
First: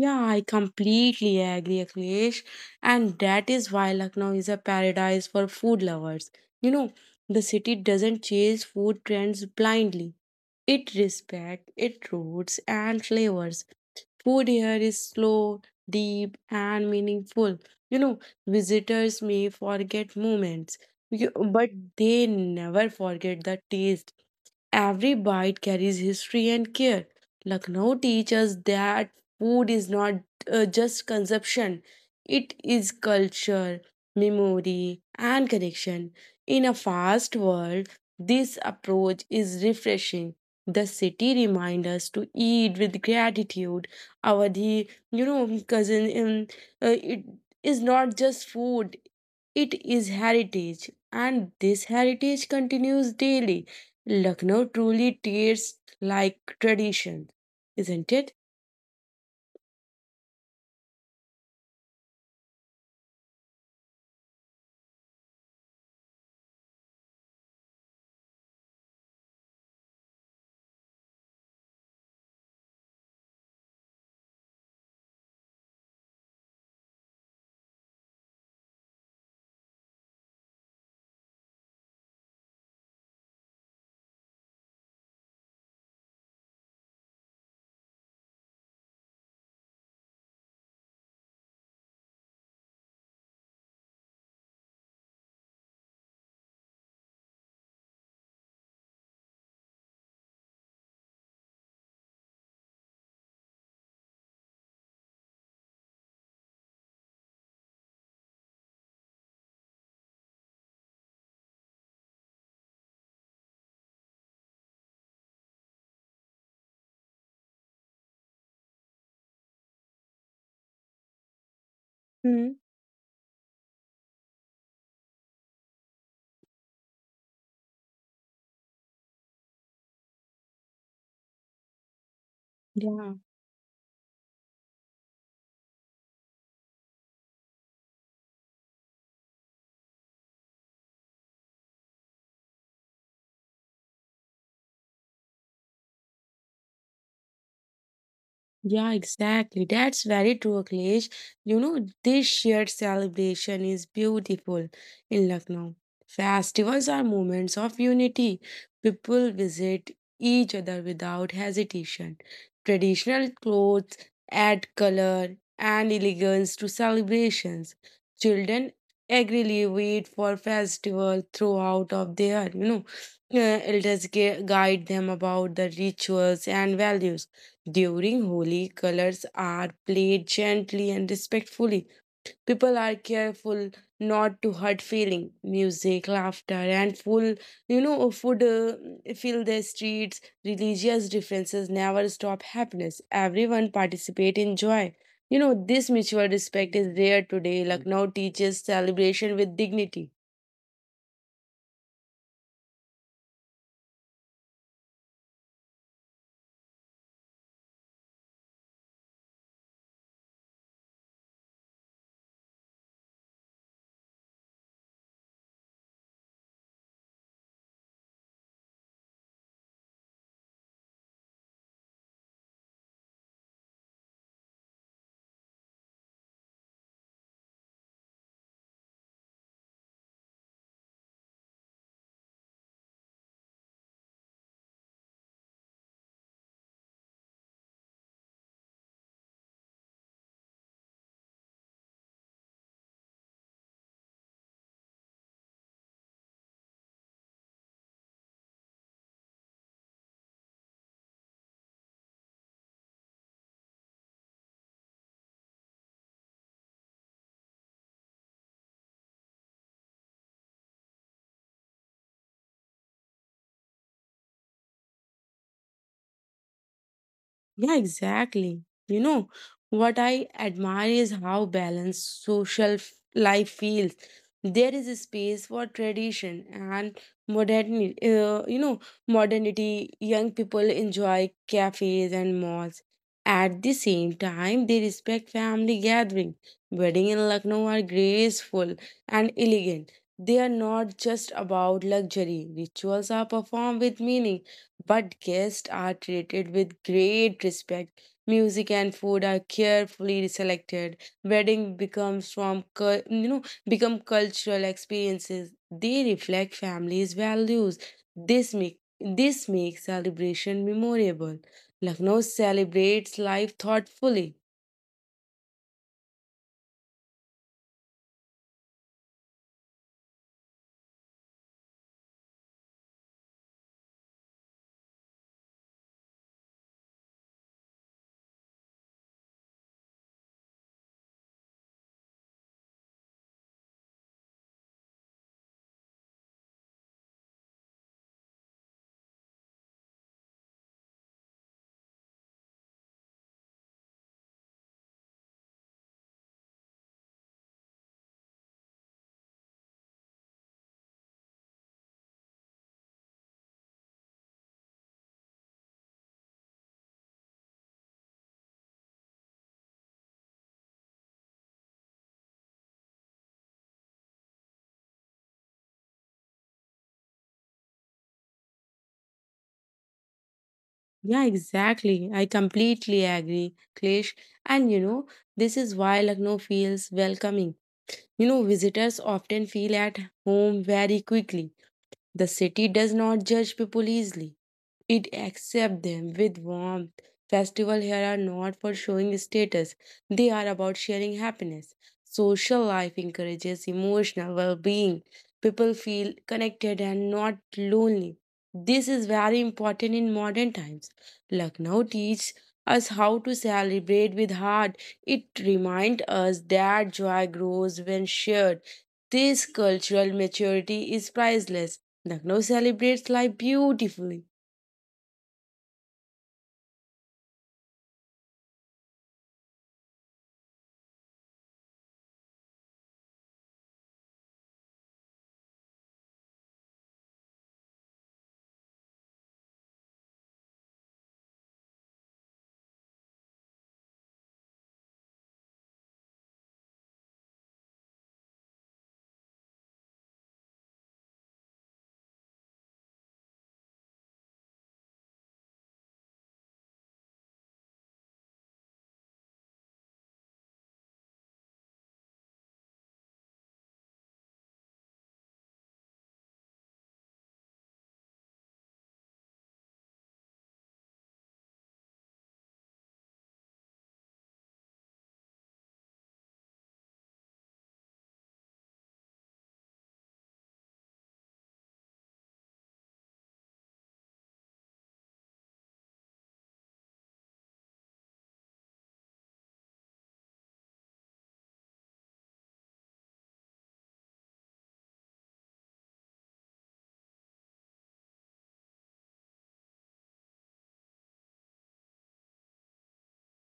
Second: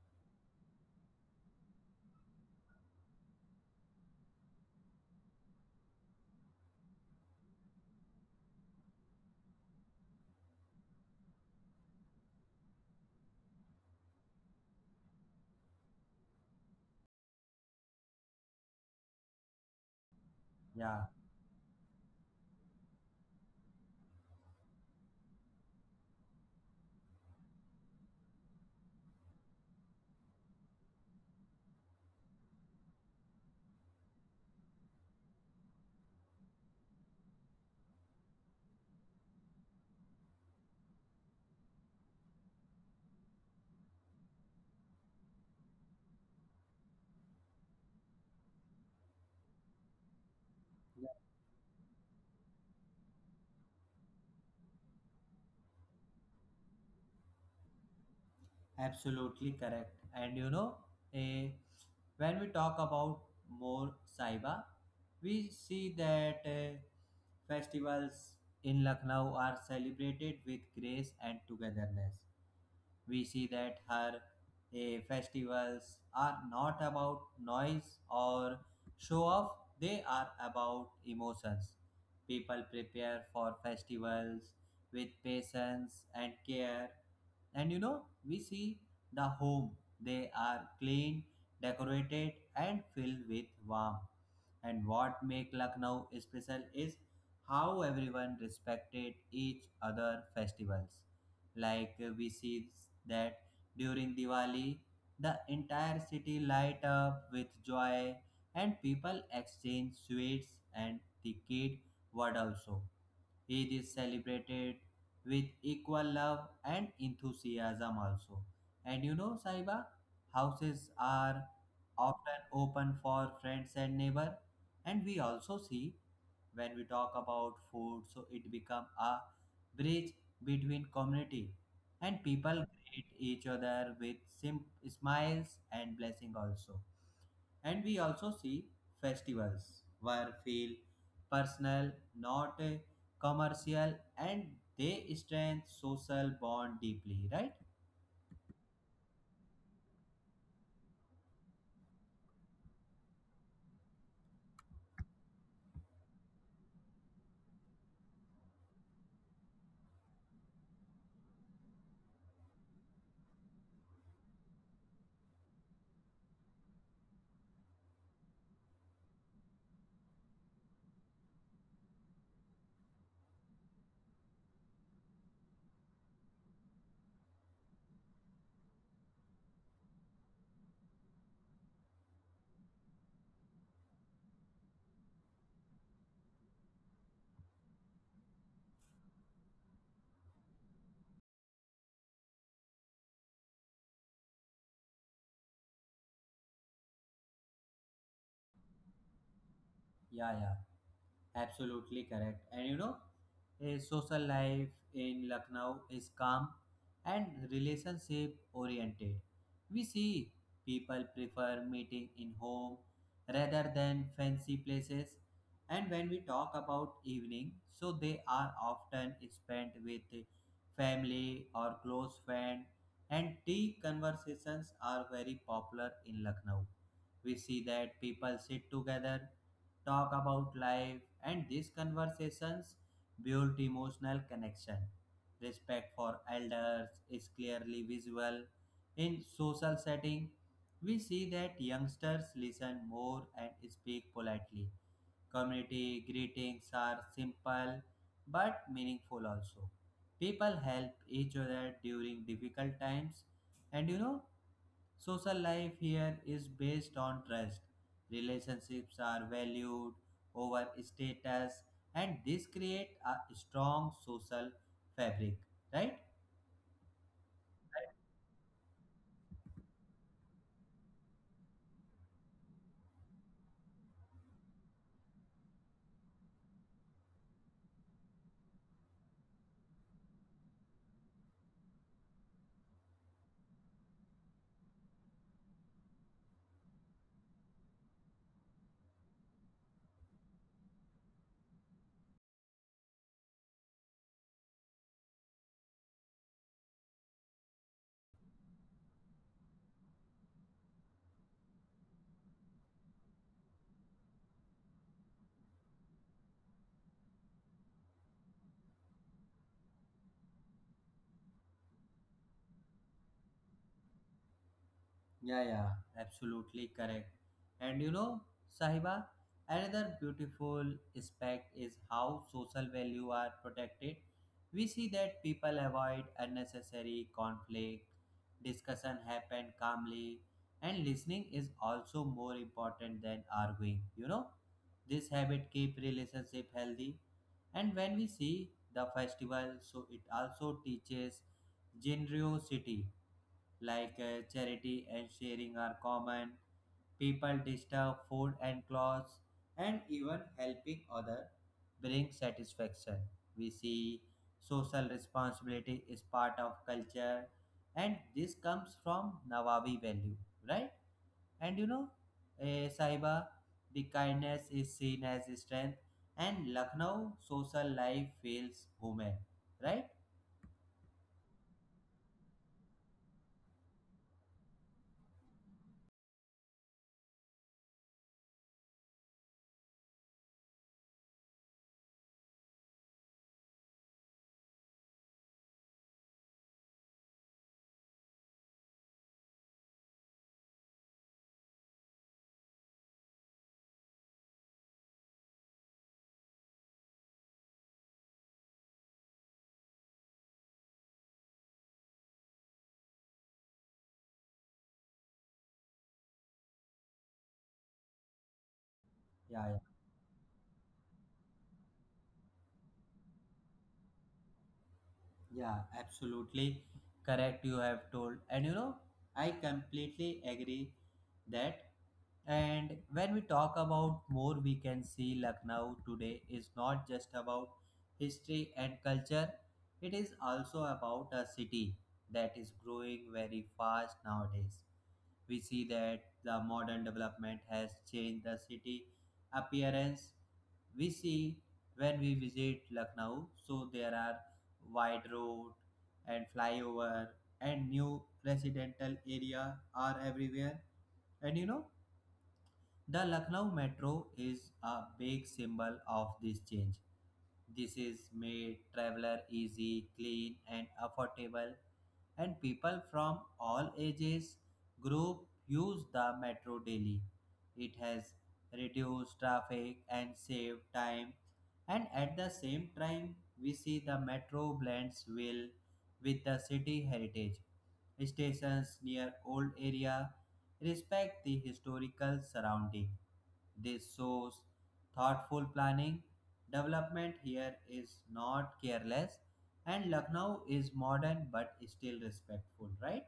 Speaker 2: Yeah, I completely agree, Akhilesh. And that is why Lucknow is a paradise for food lovers. You know, the city doesn't chase food trends blindly. It respects its roots and flavors. Food here is slow, deep, and meaningful. You know, visitors may forget moments,
Speaker 1: Yeah.
Speaker 2: but they never forget the taste. Every bite carries history and care. Lucknow teaches that food is not, just consumption, it is culture, memory, and connection. In a fast world, this approach is refreshing. The city reminds us to eat with gratitude. Our the cousin, it is not just food; it is heritage, and this heritage continues daily. Lucknow truly tastes like tradition, isn't it?
Speaker 1: Absolutely correct. And you know, eh, when we talk about more, Saiba, we see that festivals in Lucknow are celebrated with grace and togetherness. We see that her festivals are not about noise or show off, they are about emotions. People prepare for festivals with patience and care. And you know, we see the home. They are clean, decorated, and filled with warmth. And what make Lucknow special is how everyone respected each other festivals. Like we see that during Diwali, the entire city light up with joy, and people exchange sweets and the kid word also. Eid is celebrated with equal love and enthusiasm also. And you know, Saiba, houses are
Speaker 2: Hmm.
Speaker 1: often open for friends and neighbor. And we also see, when we talk about food, so it become a bridge between community, and people
Speaker 2: Yeah.
Speaker 1: greet each other with smiles and blessing also. And we also see festivals were feel personal, not commercial, and they strengthen social bond deeply, right?
Speaker 2: Yeah, exactly. That's very true, Akhilesh. You know, this shared celebration is beautiful in Lucknow. Festivals are moments of unity. People visit each other without hesitation. Traditional clothes add color and elegance to celebrations. Children eagerly wait for festival throughout of their, you know, uh, elders guide them about the rituals and values during Holi, colors are played gently and respectfully. People are careful not to hurt feeling. Music, laughter, and full, you know, food fill the streets. Religious differences never stop happiness. Everyone participate in joy. You know, this mutual respect is rare today. Lucknow teaches celebration with dignity.
Speaker 1: Yeah, yeah. Absolutely correct. And you know, his social life in Lucknow is calm and relationship oriented. We see people prefer meeting in home rather than fancy places. And when we talk about evening, so they are often spent with family or close friend, and tea conversations are very popular in Lucknow. We see that people sit together, talk about life, and these conversations build emotional connection. Respect for elders is clearly visible in social setting. We see that youngsters listen more and speak politely. Community greetings are simple but meaningful also. People help each other during difficult times, and you know, social life here is based on trust. Relationships are valued over status, and this create a strong social fabric, right?
Speaker 2: Yeah, exactly. You know, what I admire is how balanced social life feels. There is a space for tradition and modernity. Young people enjoy cafes and malls. At the same time, they respect family gathering. Wedding in Lucknow are graceful and elegant. They are not just about luxury. Rituals are performed with meaning but guests are treated with great respect. Music and food are carefully selected. Wedding becomes from cul- you know become cultural experiences. They reflect families' values. This makes celebration memorable. Lucknow celebrates life thoughtfully.
Speaker 1: Yeah, yeah, absolutely correct. And you know, Sahiba, another beautiful aspect is how social value are protected. We see that people avoid unnecessary conflict, discussion happen calmly, and listening is also more important than arguing. You know, this habit keep relationship healthy. And when we see the festival, so it also teaches generosity, like charity and sharing are common. People disturb food and clothes, and even helping other brings satisfaction. We see social responsibility is part of culture, and this comes from Nawabi value, right? And you know, Saiba, the kindness is seen as strength, and Lucknow social life feels human, right?
Speaker 2: Yeah, exactly. I completely agree, Klesh. And this is why Lucknow feels welcoming. Visitors often feel at home very quickly. The city does not judge people easily. It accepts them with warmth. Festivals here are not for showing status, they are about sharing happiness. Social life encourages emotional well being. People feel connected and not lonely. This is very important in modern times. Lucknow teaches us how to celebrate with heart. It reminds us that joy grows when shared. This
Speaker 1: Yeah,
Speaker 2: cultural maturity is priceless. Lucknow celebrates life beautifully.
Speaker 1: yeah, absolutely correct. You have told, and you know, I completely agree that. And when we talk about more, we can see Lucknow today is not just about history and culture, it is also about a city that is growing very fast nowadays. We see that the modern development has changed the city appearance. We see when we visit Lucknow, so there are wide road and flyover, and new residential area are everywhere. And you know, the Lucknow Metro is a big symbol of this change. This is made traveler easy, clean and affordable, and people from all ages group use the metro daily. It has reduced traffic and saved time, and at the same time, we see the metro blends well with the city heritage. Stations near old area respect the historical surrounding. This shows thoughtful planning. Development here is not careless, and Lucknow is modern but still respectful, right?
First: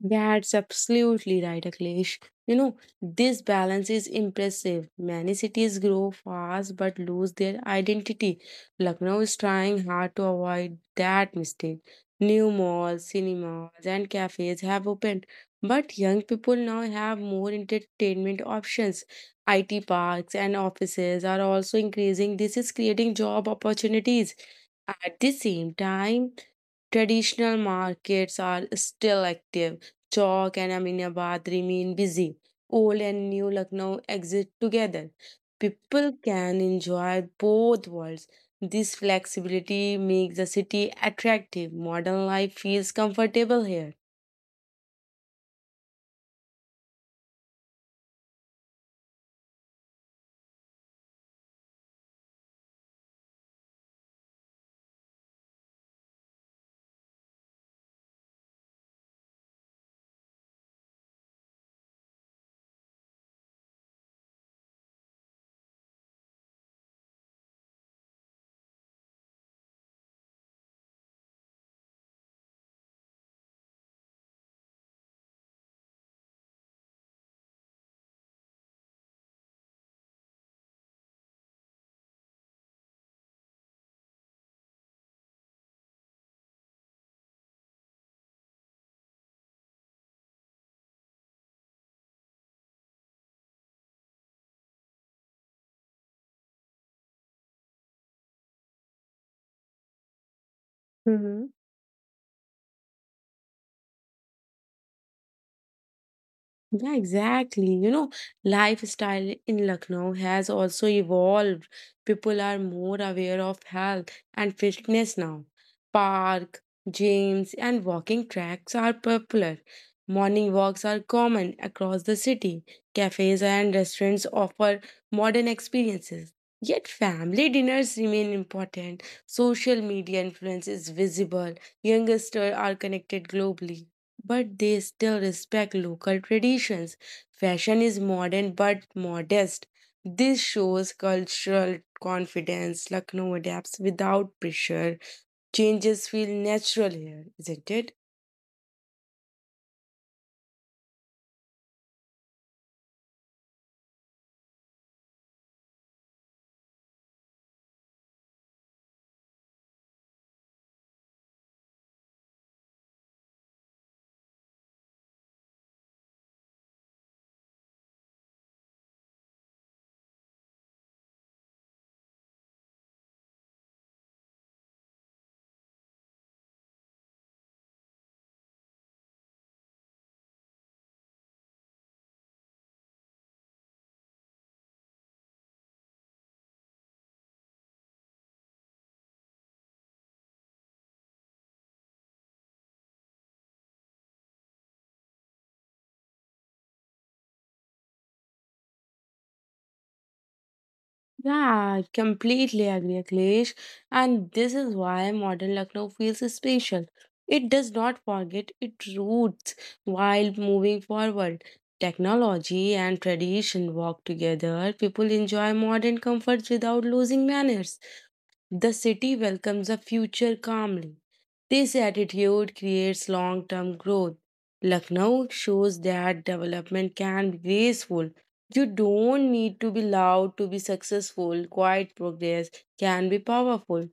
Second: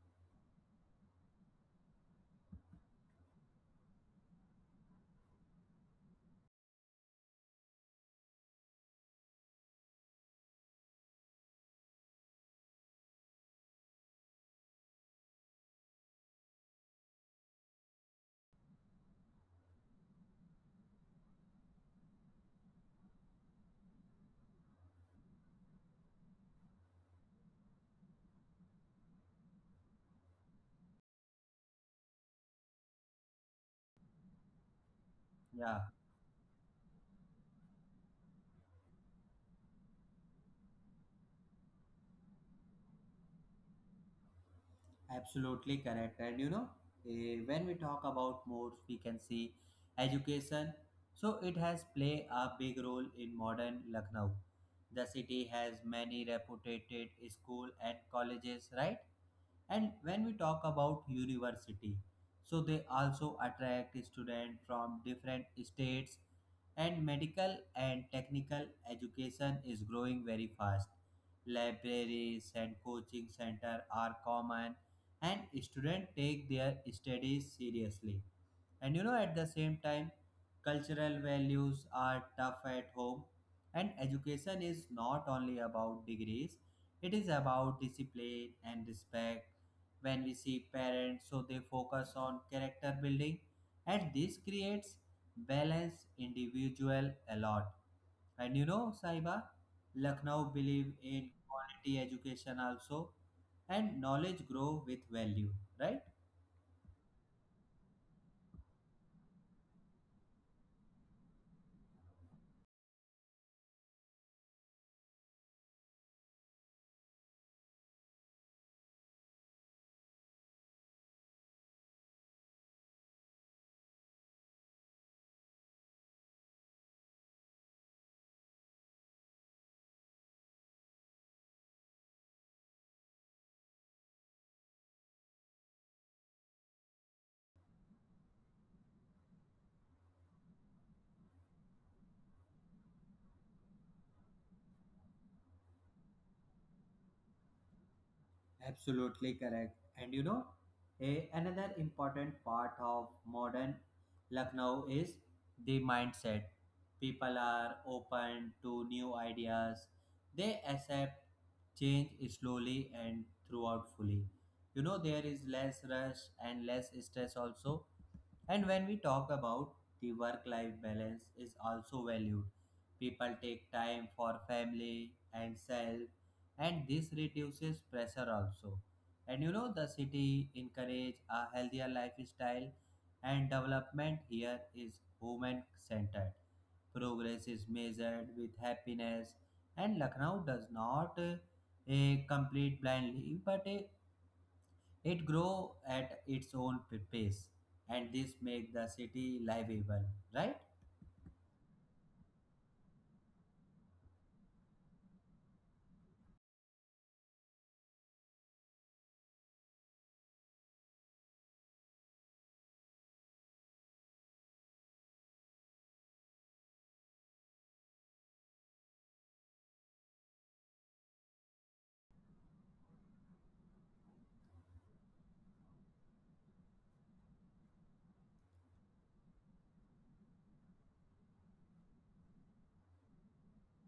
Speaker 2: That's absolutely right, Akhilesh. You know, this balance is impressive. Many cities grow fast but lose their identity. Lucknow is trying hard to avoid that mistake. New malls, cinemas, and cafes have opened, but young people now have more entertainment options. IT parks and offices are also increasing. This is creating job opportunities. At the same time, traditional markets are still active. Chowk and Aminabad remain busy. Old and new Lucknow exist together.
Speaker 1: Yeah,
Speaker 2: People can enjoy both worlds. This flexibility makes the city attractive. Modern life feels comfortable here.
Speaker 1: absolutely correct. And you know, when we talk about more, we can see education. So it has played a big role in modern Lucknow. The city has many reputed school and colleges, right? And when we talk about university, so they also attract students from different states, and medical and technical education is growing very fast. Libraries and coaching center are common, and students take their studies seriously. And you know, at the same time, cultural values are tough at home. And education is not only about degrees, it is about discipline and respect. When we see parents, so they focus on character building, and this creates balanced individual a lot. And you know, Saiba, Lucknow believe in
Speaker 2: Mhm.
Speaker 1: quality education also, and knowledge grow with value, right?
Speaker 2: Yeah, exactly. Lifestyle in Lucknow has also evolved. People are more aware of health and fitness now. Park, gyms, and walking tracks are popular. Morning walks are common across the city. Cafes and restaurants offer modern experiences. Yet family dinners remain important. Social media influence is visible. Youngsters are connected globally, but they still respect local traditions. Fashion is modern but modest. This shows cultural confidence. Lucknow adapts without pressure. Changes feel natural here, isn't it?
Speaker 1: Absolutely correct. And you know, another important part of modern Lucknow is the mindset. People are open to new ideas. They accept change slowly and throughout fully. You know, there is less rush and less stress also. And when we talk about, the work life balance is also valued. People take time for family and self, and this reduces pressure also. And you know, the city encourage a healthier lifestyle, and development here is human centered. Progress is measured with happiness, and Lucknow does not complete blindly, but it grows at its own pace, and this make the city livable, right?
Speaker 2: Yeah, I completely agree, Akhilesh. And this is why modern Lucknow feels special. It does not forget its roots while moving forward. Technology and tradition walk together. People enjoy modern comforts without losing manners. The city welcomes the future calmly. This attitude creates long term growth. Lucknow shows that development can be graceful, you don't need to be loud to be successful. Quiet progress can be powerful.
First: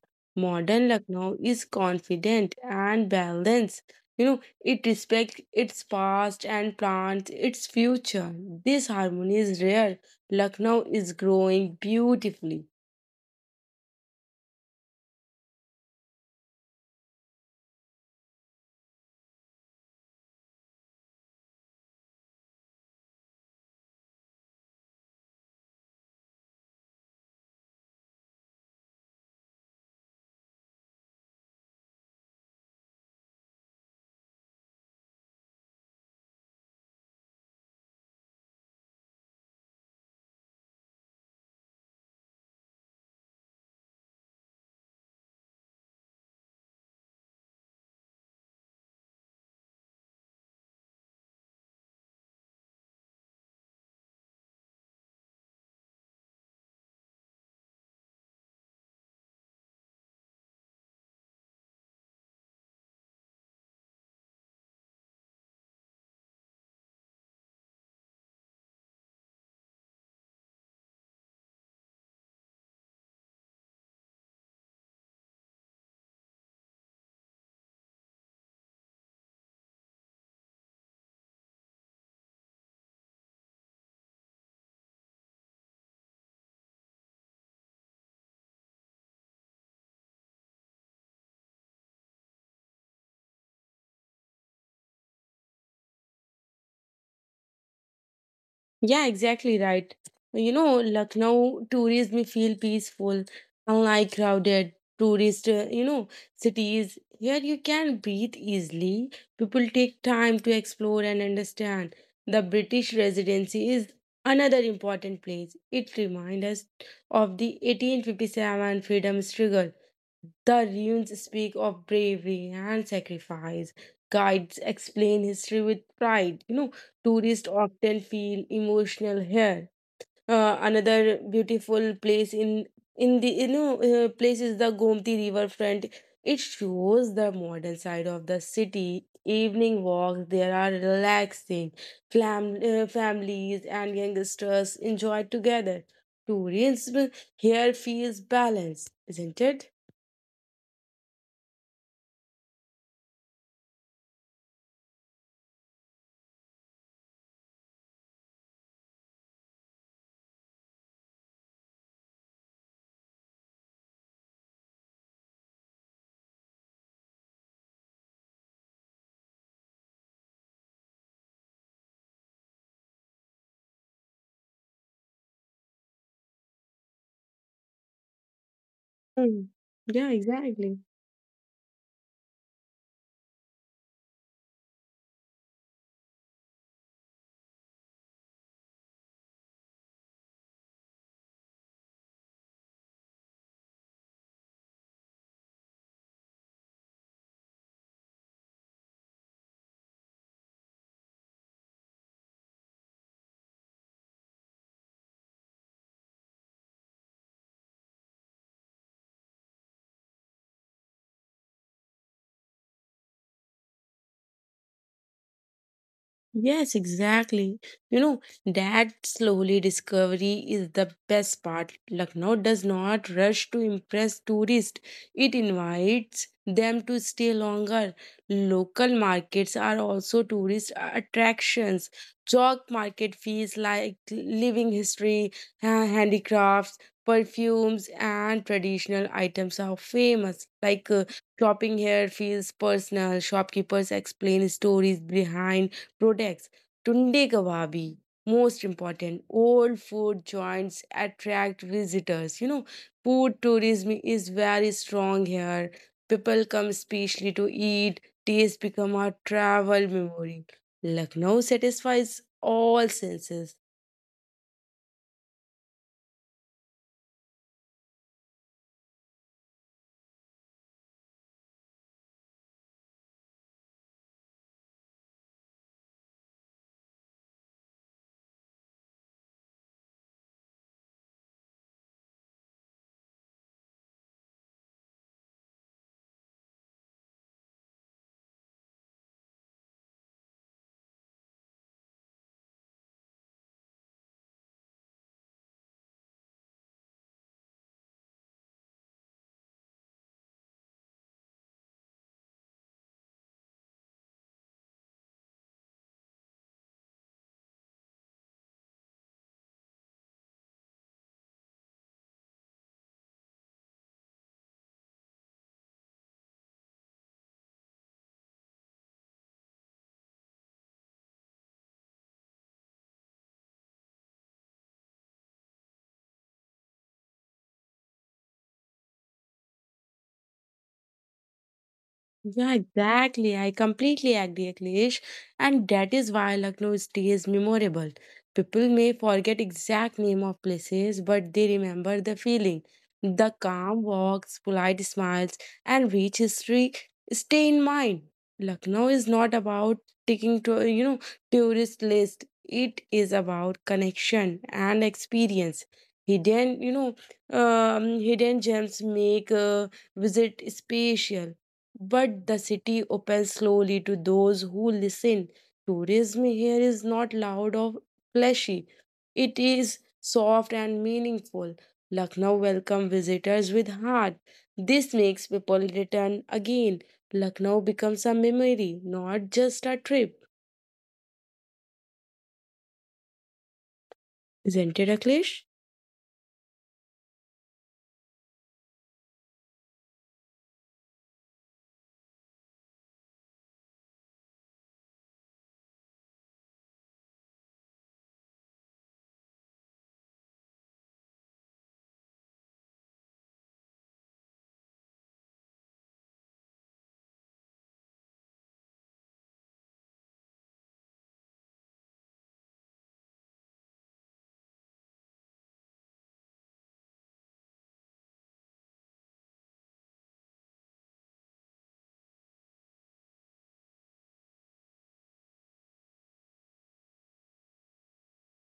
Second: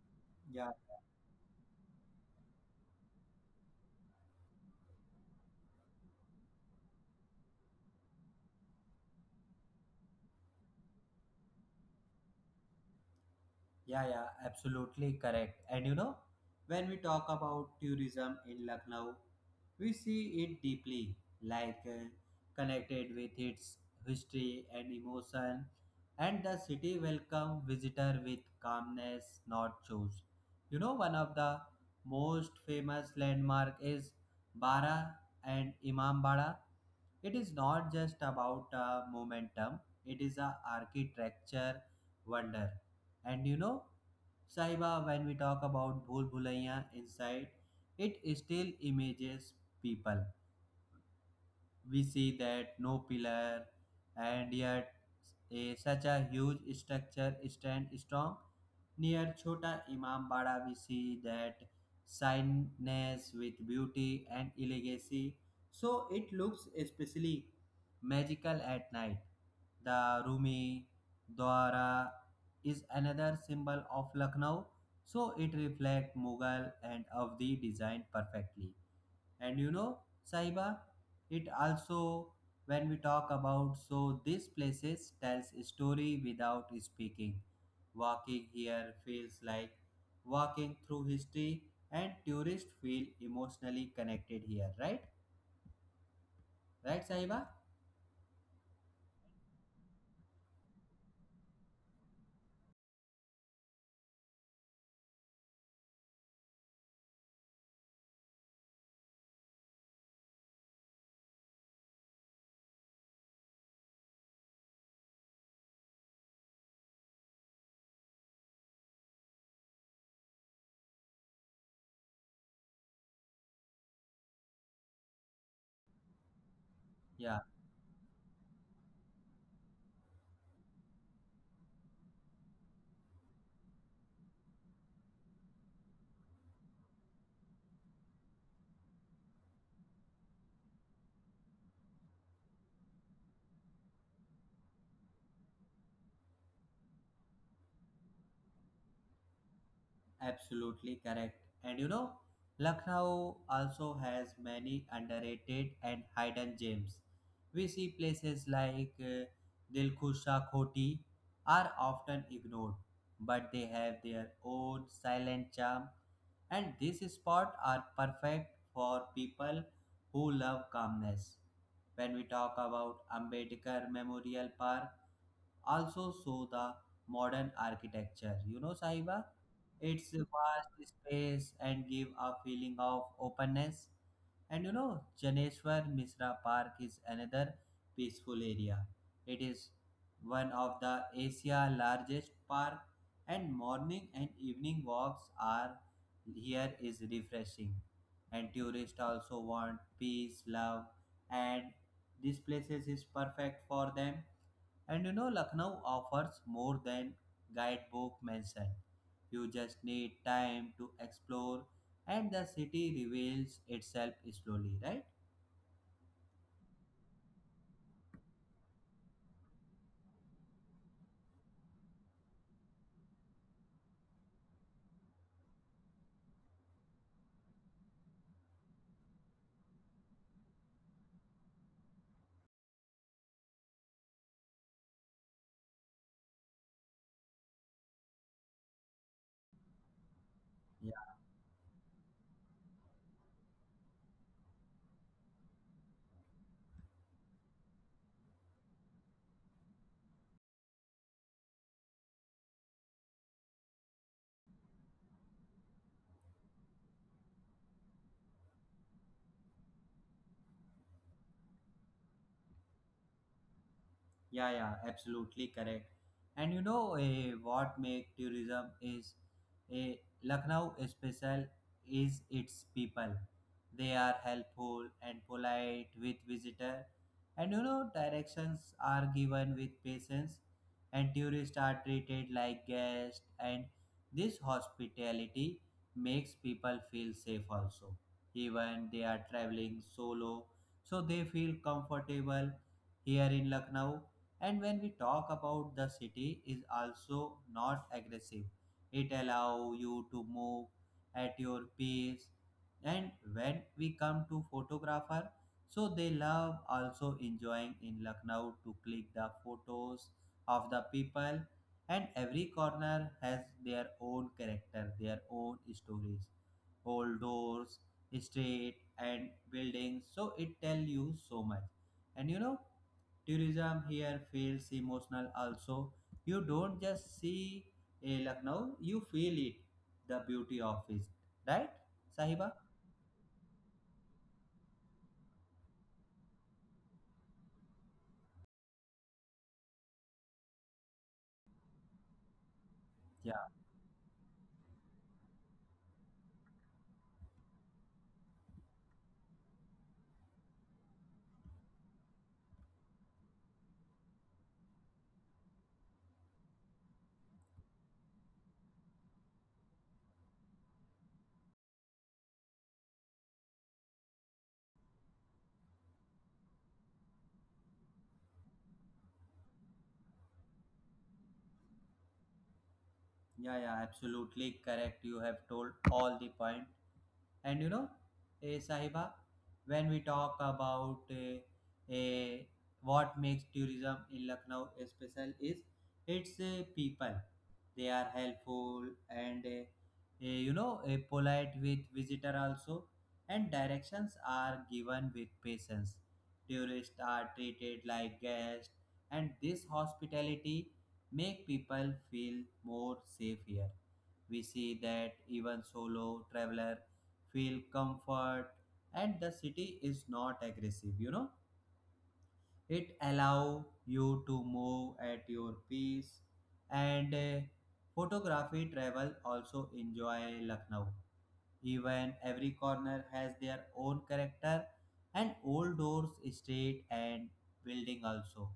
Speaker 1: Yeah,
Speaker 2: Modern Lucknow is confident and balanced. It respects its past and plans its future. This harmony is rare. Lucknow is growing beautifully.
Speaker 1: yeah, yeah, absolutely correct. And you know, when we talk about tourism in Lucknow, we see it deeply, like connected with its history and emotion, and the city welcome visitor with calmness, not shows. You know, one of the most famous landmark is Bara and Imambada. It is not just about momentum, it is a architecture wonder. And you know, Saiba, when we talk about bhul bhulaiya inside, it still images people. We see that no pillar, and yet such a huge structure stand strong. Near Chota Imam Bada, we see that signness with beauty and elegancy. So it looks especially magical at night. The Rumi Dwara is another symbol of Lucknow. So it reflects Mughal and Avdi design perfectly. And you know, Saiba, it also, when we talk about, so these places tells a story without speaking. Walking here feels like walking through history, and tourists feel emotionally connected here, right? Right, Saiba?
Speaker 2: Yeah, exactly right. Lucknow tourists feel peaceful, unlike crowded tourist, cities. Here you can breathe easily. People take time to explore and understand. The British Residency is another important place. It reminds us of the 1857 freedom struggle. The ruins speak of bravery and sacrifice. Guides explain history with pride. You know,
Speaker 1: Yeah.
Speaker 2: tourists often feel emotional here. Another beautiful place in the place is the Gomti riverfront. It shows the modern side of the city. Evening walks there are relaxing. Families and youngsters enjoy together. Tourism here feels balanced, isn't it?
Speaker 1: Absolutely correct. And you know, Lucknow also has many underrated and hidden gems. We see places like Dilkhusha Khoti are often ignored, but they have their own silent charm, and these spots are perfect for people who love calmness. When we talk about Ambedkar Memorial Park also, so the modern architecture, you know, Sahiba,
Speaker 2: Mm. Yeah,
Speaker 1: it's a
Speaker 2: exactly.
Speaker 1: vast space and give a feeling of openness. And you know, Janeshwar Misra Park is another peaceful area. It is one of the Asia largest park, and morning and evening walks are here is refreshing, and tourists also want peace love, and this places is perfect for them. And you know, Lucknow offers more than guidebook mention. You just need time to explore, and the city reveals itself slowly, right?
Speaker 2: Yes, exactly. That slowly discovery is the best part. Lucknow does not rush to impress tourists, it invites them to stay longer. Local markets are also tourist attractions. Chalk market feels like living history, handicrafts, perfumes, and traditional items are famous. Like, shopping here feels personal, shopkeepers explain stories behind products. Tunde Kawabi, most important, old food joints attract visitors. Food tourism is very strong here. People come especially to eat, taste become a travel memory. Lucknow satisfies all senses.
Speaker 1: Yeah, yeah, absolutely correct. And you know what make tourism is eh, Lucknow special is its people. They are helpful and polite with visitor, and you know directions are given with patience, and tourists are treated like guests. And this hospitality makes people feel safe also, even they are traveling solo, so they feel comfortable here in Lucknow, and when we talk about the city is also not aggressive, it allow you to move at your pace. And when we come to photographer, so they love also enjoying in Lucknow to click the photos of the people, and every corner has their own character, their own stories, old doors, street and buildings, so it tell you so much. And you know tourism here feels emotional also. You don't just see a Lucknow, you feel it, the beauty of it. Right, Sahiba?
Speaker 2: Yeah, exactly. I completely agree, Akhilesh. And that is why Lucknow stays memorable. People may forget exact name of places, but they remember the feeling. The
Speaker 1: Yeah,
Speaker 2: calm walks, polite smiles, and rich history stay in mind. Lucknow is not about taking to tourist list. It is about connection and experience. Hidden, you know, hidden gems make a visit special. But the city opens slowly to those who listen. Tourism here is not loud or flashy, it is soft and meaningful. Lucknow welcomes
Speaker 1: yeah,
Speaker 2: visitors with
Speaker 1: yeah,
Speaker 2: heart.
Speaker 1: absolutely
Speaker 2: This
Speaker 1: correct. You
Speaker 2: makes
Speaker 1: have
Speaker 2: people
Speaker 1: told all the
Speaker 2: return
Speaker 1: point.
Speaker 2: again.
Speaker 1: And
Speaker 2: Lucknow
Speaker 1: you know,
Speaker 2: becomes a memory,
Speaker 1: Sahiba,
Speaker 2: not just a
Speaker 1: when we
Speaker 2: trip.
Speaker 1: talk about eh, what makes tourism in Lucknow
Speaker 2: Isn't it,
Speaker 1: special
Speaker 2: Akhilesh?
Speaker 1: is its people. They are helpful and you know polite with visitor also, and directions are given with patience. Tourists are treated like guests, and this hospitality make people feel more safe here. We see that even solo traveler feel comfort, and the city is not aggressive, you know. It allow you to move at your pace, and photography travel also enjoy Lucknow, even every corner has their own character, and old doors, street, and building also.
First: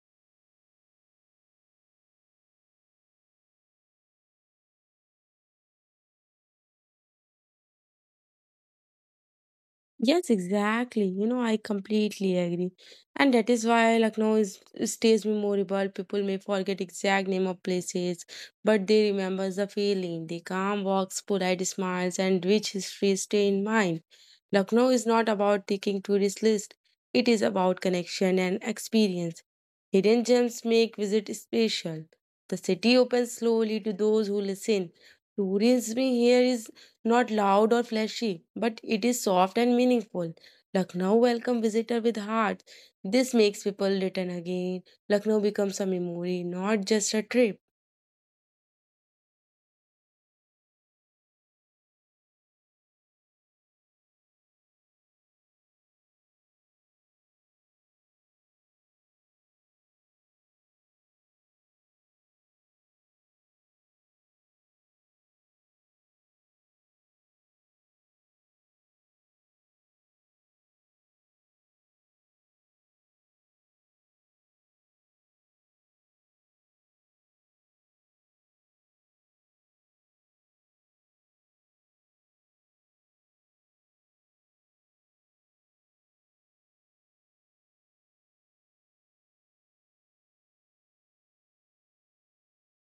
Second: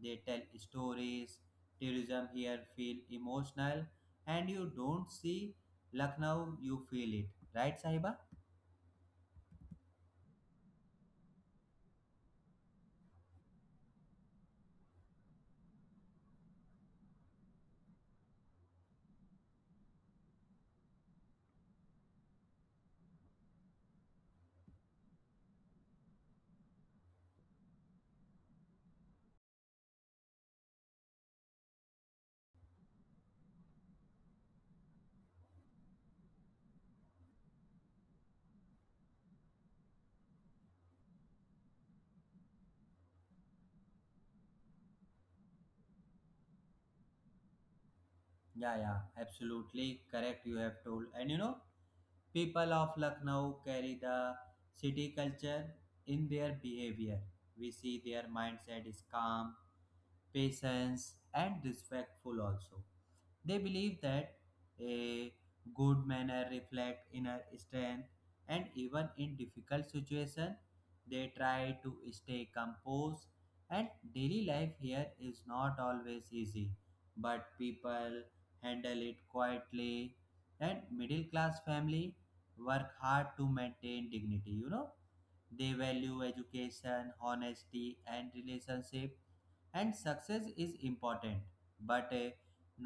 Speaker 1: They tell stories. Tourism here feel emotional, and you don't see Lucknow, you feel it, right, Sahiba?
Speaker 2: Yes, exactly. I completely agree. And that is why Lucknow is stays memorable. People may forget exact name of places, but they remember the feeling. The calm walks, polite smiles, and rich history stay in mind. Lucknow is not about ticking tourist list. It is about connection and experience. Hidden gems make visit special. The city opens slowly to those who listen. Tourism here is not loud or flashy, but it is soft and meaningful. Lucknow welcomes visitor with heart. This makes people return again. Lucknow becomes a memory, not just a trip.
Speaker 1: Yeah, yeah, absolutely correct. You have told, and you know, people of Lucknow carry the city culture in their behavior. We see their mindset is calm, patience, and respectful also. They believe that a good manner reflects inner strength, and even in difficult situations, they try to stay composed. And daily life here is not always easy, but people handle it quietly. And middle class family work hard to maintain dignity. You know, they value education, honesty, and relationship, and success is important but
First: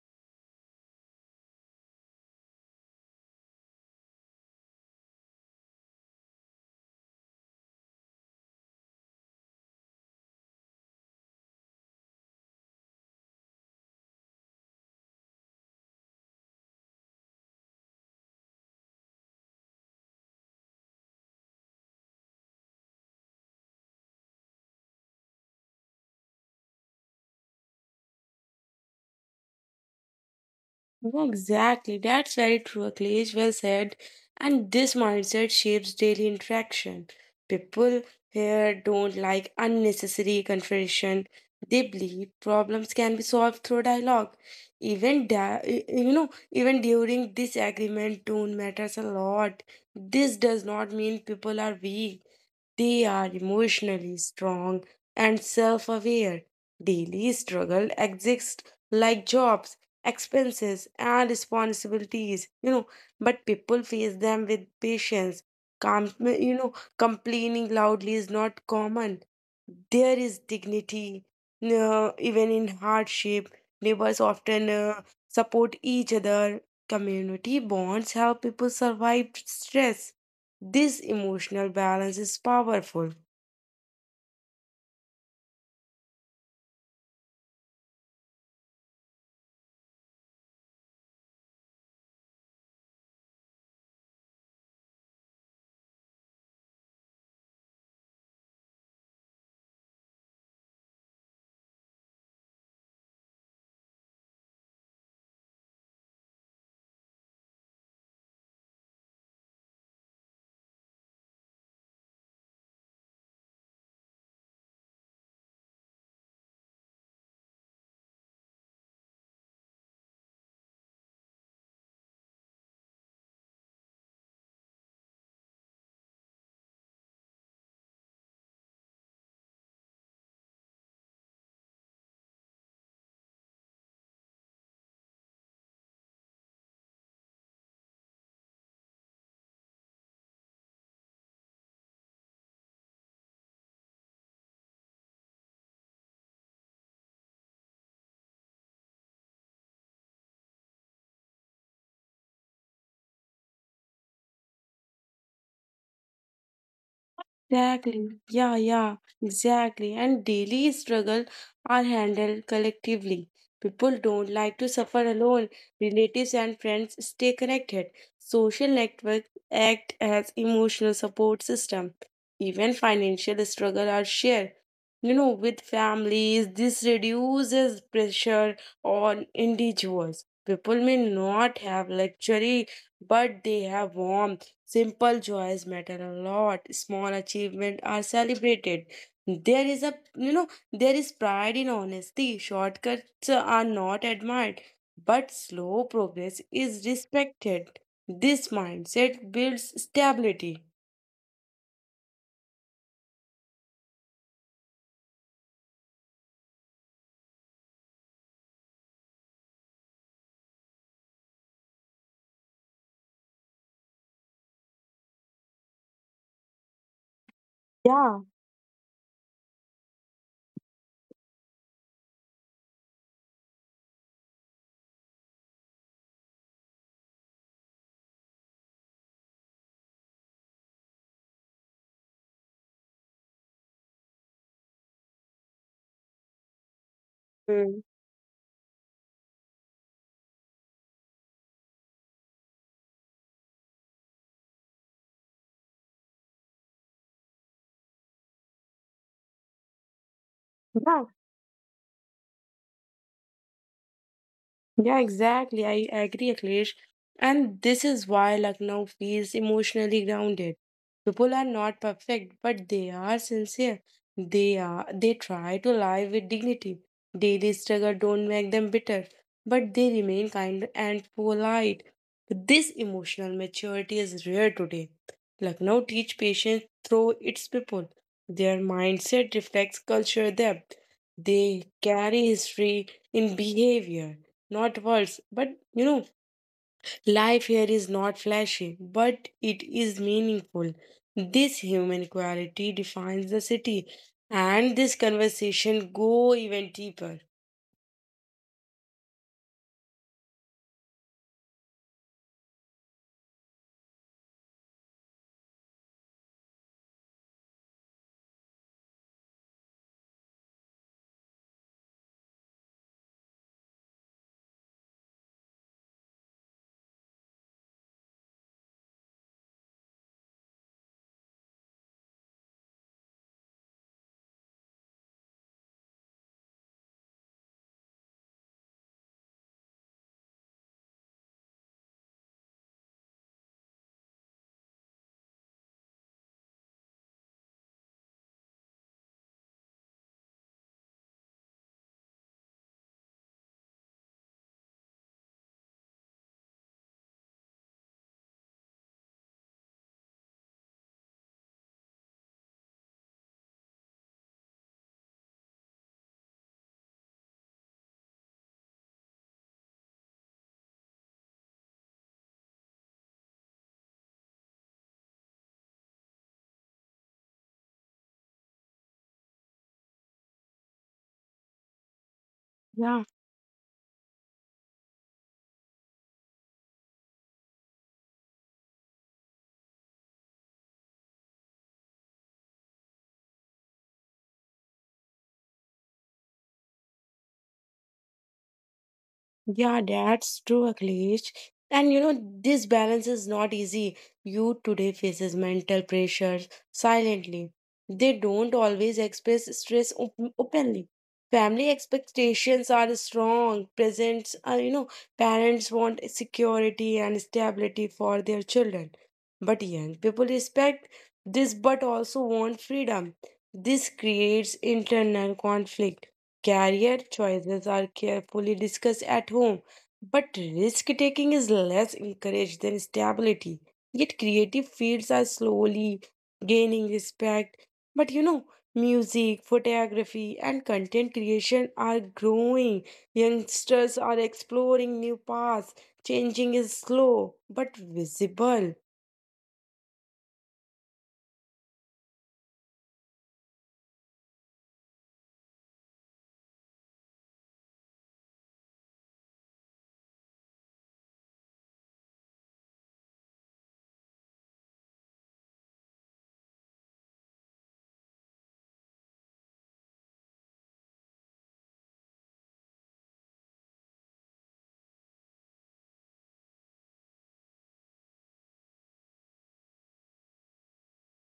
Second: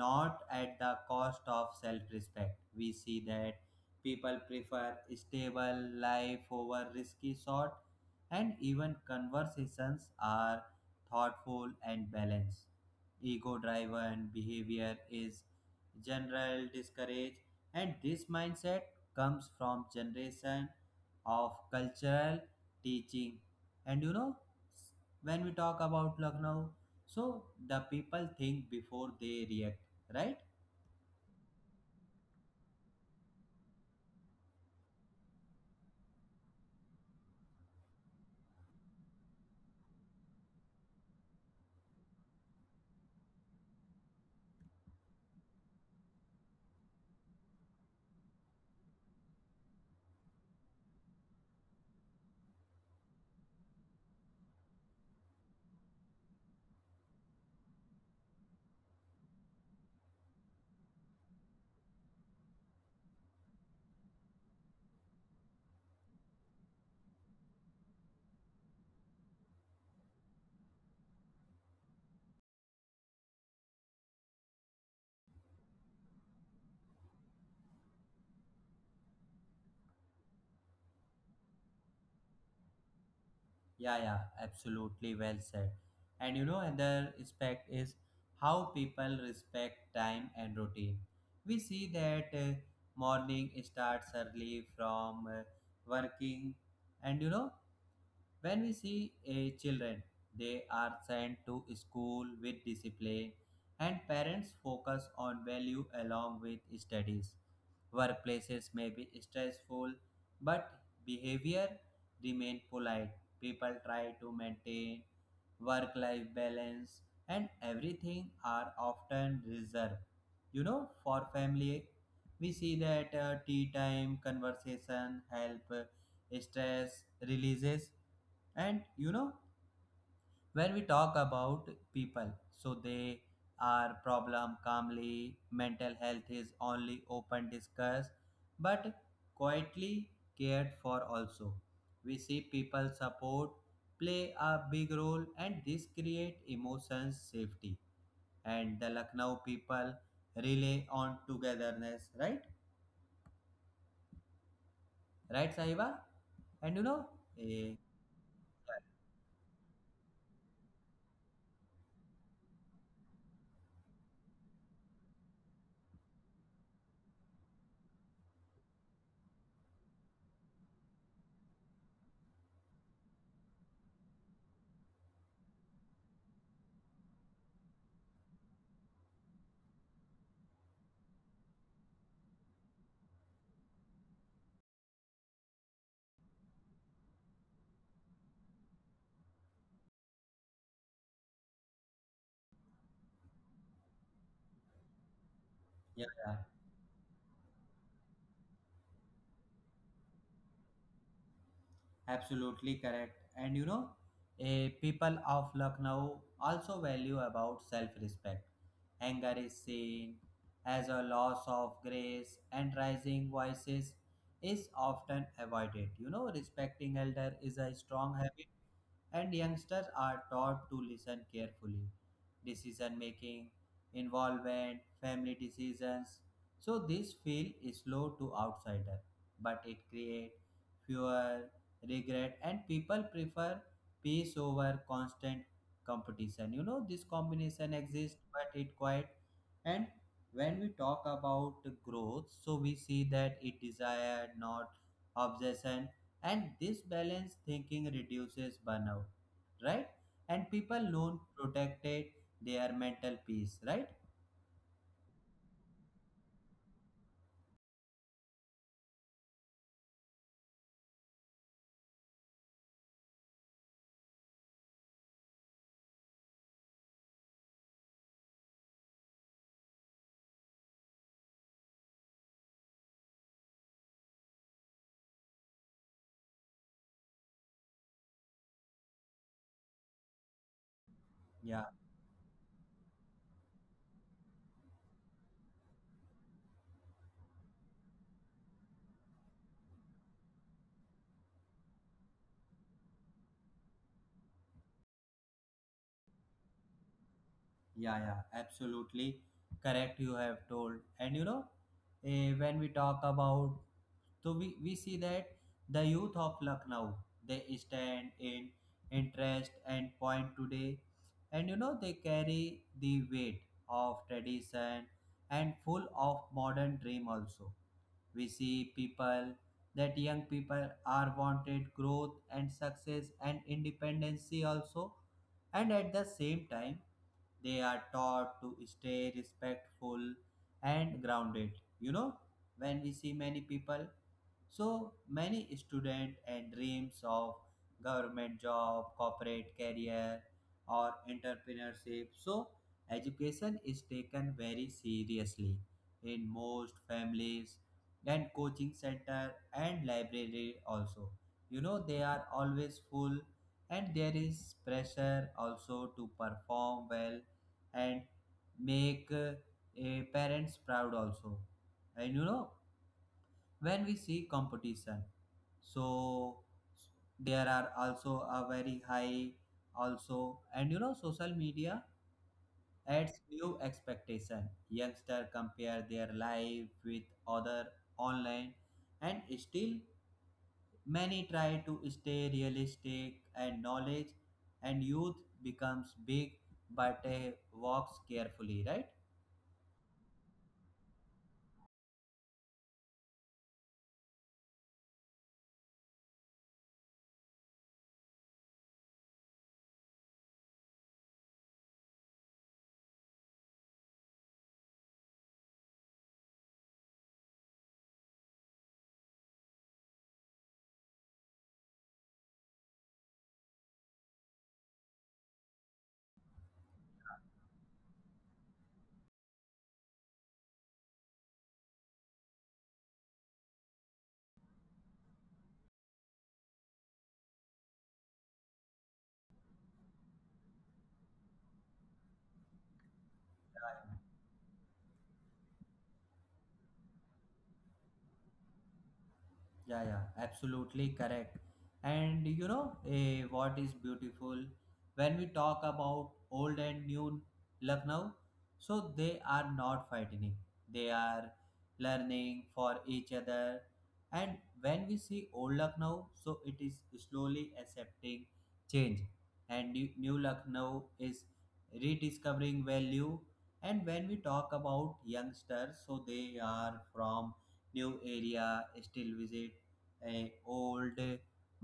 Speaker 1: not at the cost of self-respect. We see that people prefer stable life over risky sort, and even conversations are thoughtful and balanced. Ego driven behavior is general discouraged, and this mindset comes from generation of cultural teaching. And you know, when we talk about Lucknow, so the people think before they react, right?
Speaker 2: Yeah, exactly. That's very true, Akhilesh. Well said. And this mindset shapes daily interaction. People here don't like unnecessary confrontation. They believe problems can be solved through dialogue. Even during disagreement, tone matters a lot. This does not mean people are weak. They are emotionally strong and self-aware. Daily struggle exists, like jobs, expenses, and responsibilities. But people face them with patience. Com- you know complaining loudly is not common. There is dignity, even in hardship. Neighbors often support each other. Community bonds help people survive stress. This emotional balance is powerful.
Speaker 1: Yeah, yeah, absolutely well said. And you know, another aspect is how people respect time and routine. We see that morning starts early from working, and you know, when we see a children, they are sent to school with discipline, and parents focus on value along with studies. Workplaces may be stressful, but behavior remain polite. People try to maintain work-life balance, and everything are often reserved. You know, for family, we see that tea time conversation help stress releases. And you know, when we talk about people, so they are problem calmly, mental health is only open discussed but quietly cared for also. We see people support play a big role, and this create emotions safety, and the Lucknow people rely on togetherness, right? Right, Sahiba? And you know, eh,
Speaker 2: Exactly. Yeah, yeah, exactly. And daily struggle are handled collectively. People don't like to suffer alone. Relatives and friends stay connected. Social networks act as emotional support system. Even financial struggle are shared. With families, this reduces pressure on individuals. People may not have luxury, but they have warmth. Simple joys matter a lot. Small achievements are celebrated. There is a you know there is pride in honesty. Shortcuts are not admired, but slow
Speaker 1: yeah, yeah.
Speaker 2: progress is respected. This mindset builds stability.
Speaker 1: Absolutely correct. And you know, people of Lucknow also value about self-respect. Anger is seen as a loss of grace, and rising voices is often avoided. You know, respecting elder is a strong
Speaker 2: Yeah.
Speaker 1: habit, and youngsters are taught to listen carefully. Decision making, involvement, family decisions. So this feel is slow to outsider, but it create fewer regret, and people prefer peace over constant competition. You know this combination
Speaker 2: Mm.
Speaker 1: exists, but it quite. And when we talk about growth, so we see that it desired not obsession, and this balanced thinking reduces burnout, right? And people
Speaker 2: Yeah,
Speaker 1: learn protected their mental peace, right?
Speaker 2: yeah, exactly. I agree, Akhilesh. And this is why Lucknow feels emotionally grounded. People are not perfect, but they are sincere. They try to live with dignity. Daily struggle don't make them bitter, but they remain kind and polite. This emotional maturity is rare today. Lucknow teach patience through its people. Their mindset reflects culture depth.
Speaker 1: Yeah,
Speaker 2: They carry history in behavior, not words. But you know, life here is not flashy, but it is meaningful. This human quality defines the city, and this conversation go even deeper.
Speaker 1: yeah, yeah, absolutely correct. You have told, and you know, when we talk about, so we see that the youth of Lucknow they stand in interest and point today, and you know, they carry the weight of tradition and full of modern dream also. We see people that young people are wanted growth and success and independency also, and at the same time, they are taught to stay respectful and grounded. You know, when we see many people, so many students and dreams of government job, corporate career, or entrepreneurship. So education is taken very seriously in most families, and coaching center and library also. You know they are always full, and there is pressure also to perform well and make parents proud also. And you know, when we see competition, so there are also a very high also. And you know social media
Speaker 2: Yeah.
Speaker 1: adds new expectation, youngster compare their life with other online, and still many try to stay realistic and knowledge, and youth becomes big but walks carefully, right?
Speaker 2: Yeah, that's true, Akhilesh. And this balance is not easy. Youth today faces mental pressures silently. They don't always express stress openly. Family expectations are strong. Presents are, you know, parents want security and stability for their children. But young people respect this but also want freedom. This creates internal conflict. Career choices are carefully discussed at home, but risk taking is less encouraged than stability. Yet creative fields are slowly gaining respect. But music, photography, and content creation are growing.
Speaker 1: Right.
Speaker 2: Youngsters are exploring new paths. Changing is slow but visible.
Speaker 1: Yeah, yeah, absolutely correct. And you know, what is beautiful when we talk about old and new Lucknow? So they are not fighting, they are learning for each other. And when we see old Lucknow, so it is slowly accepting change, and new Lucknow is rediscovering value. And when we talk about youngsters, so they are from new area, still visit a old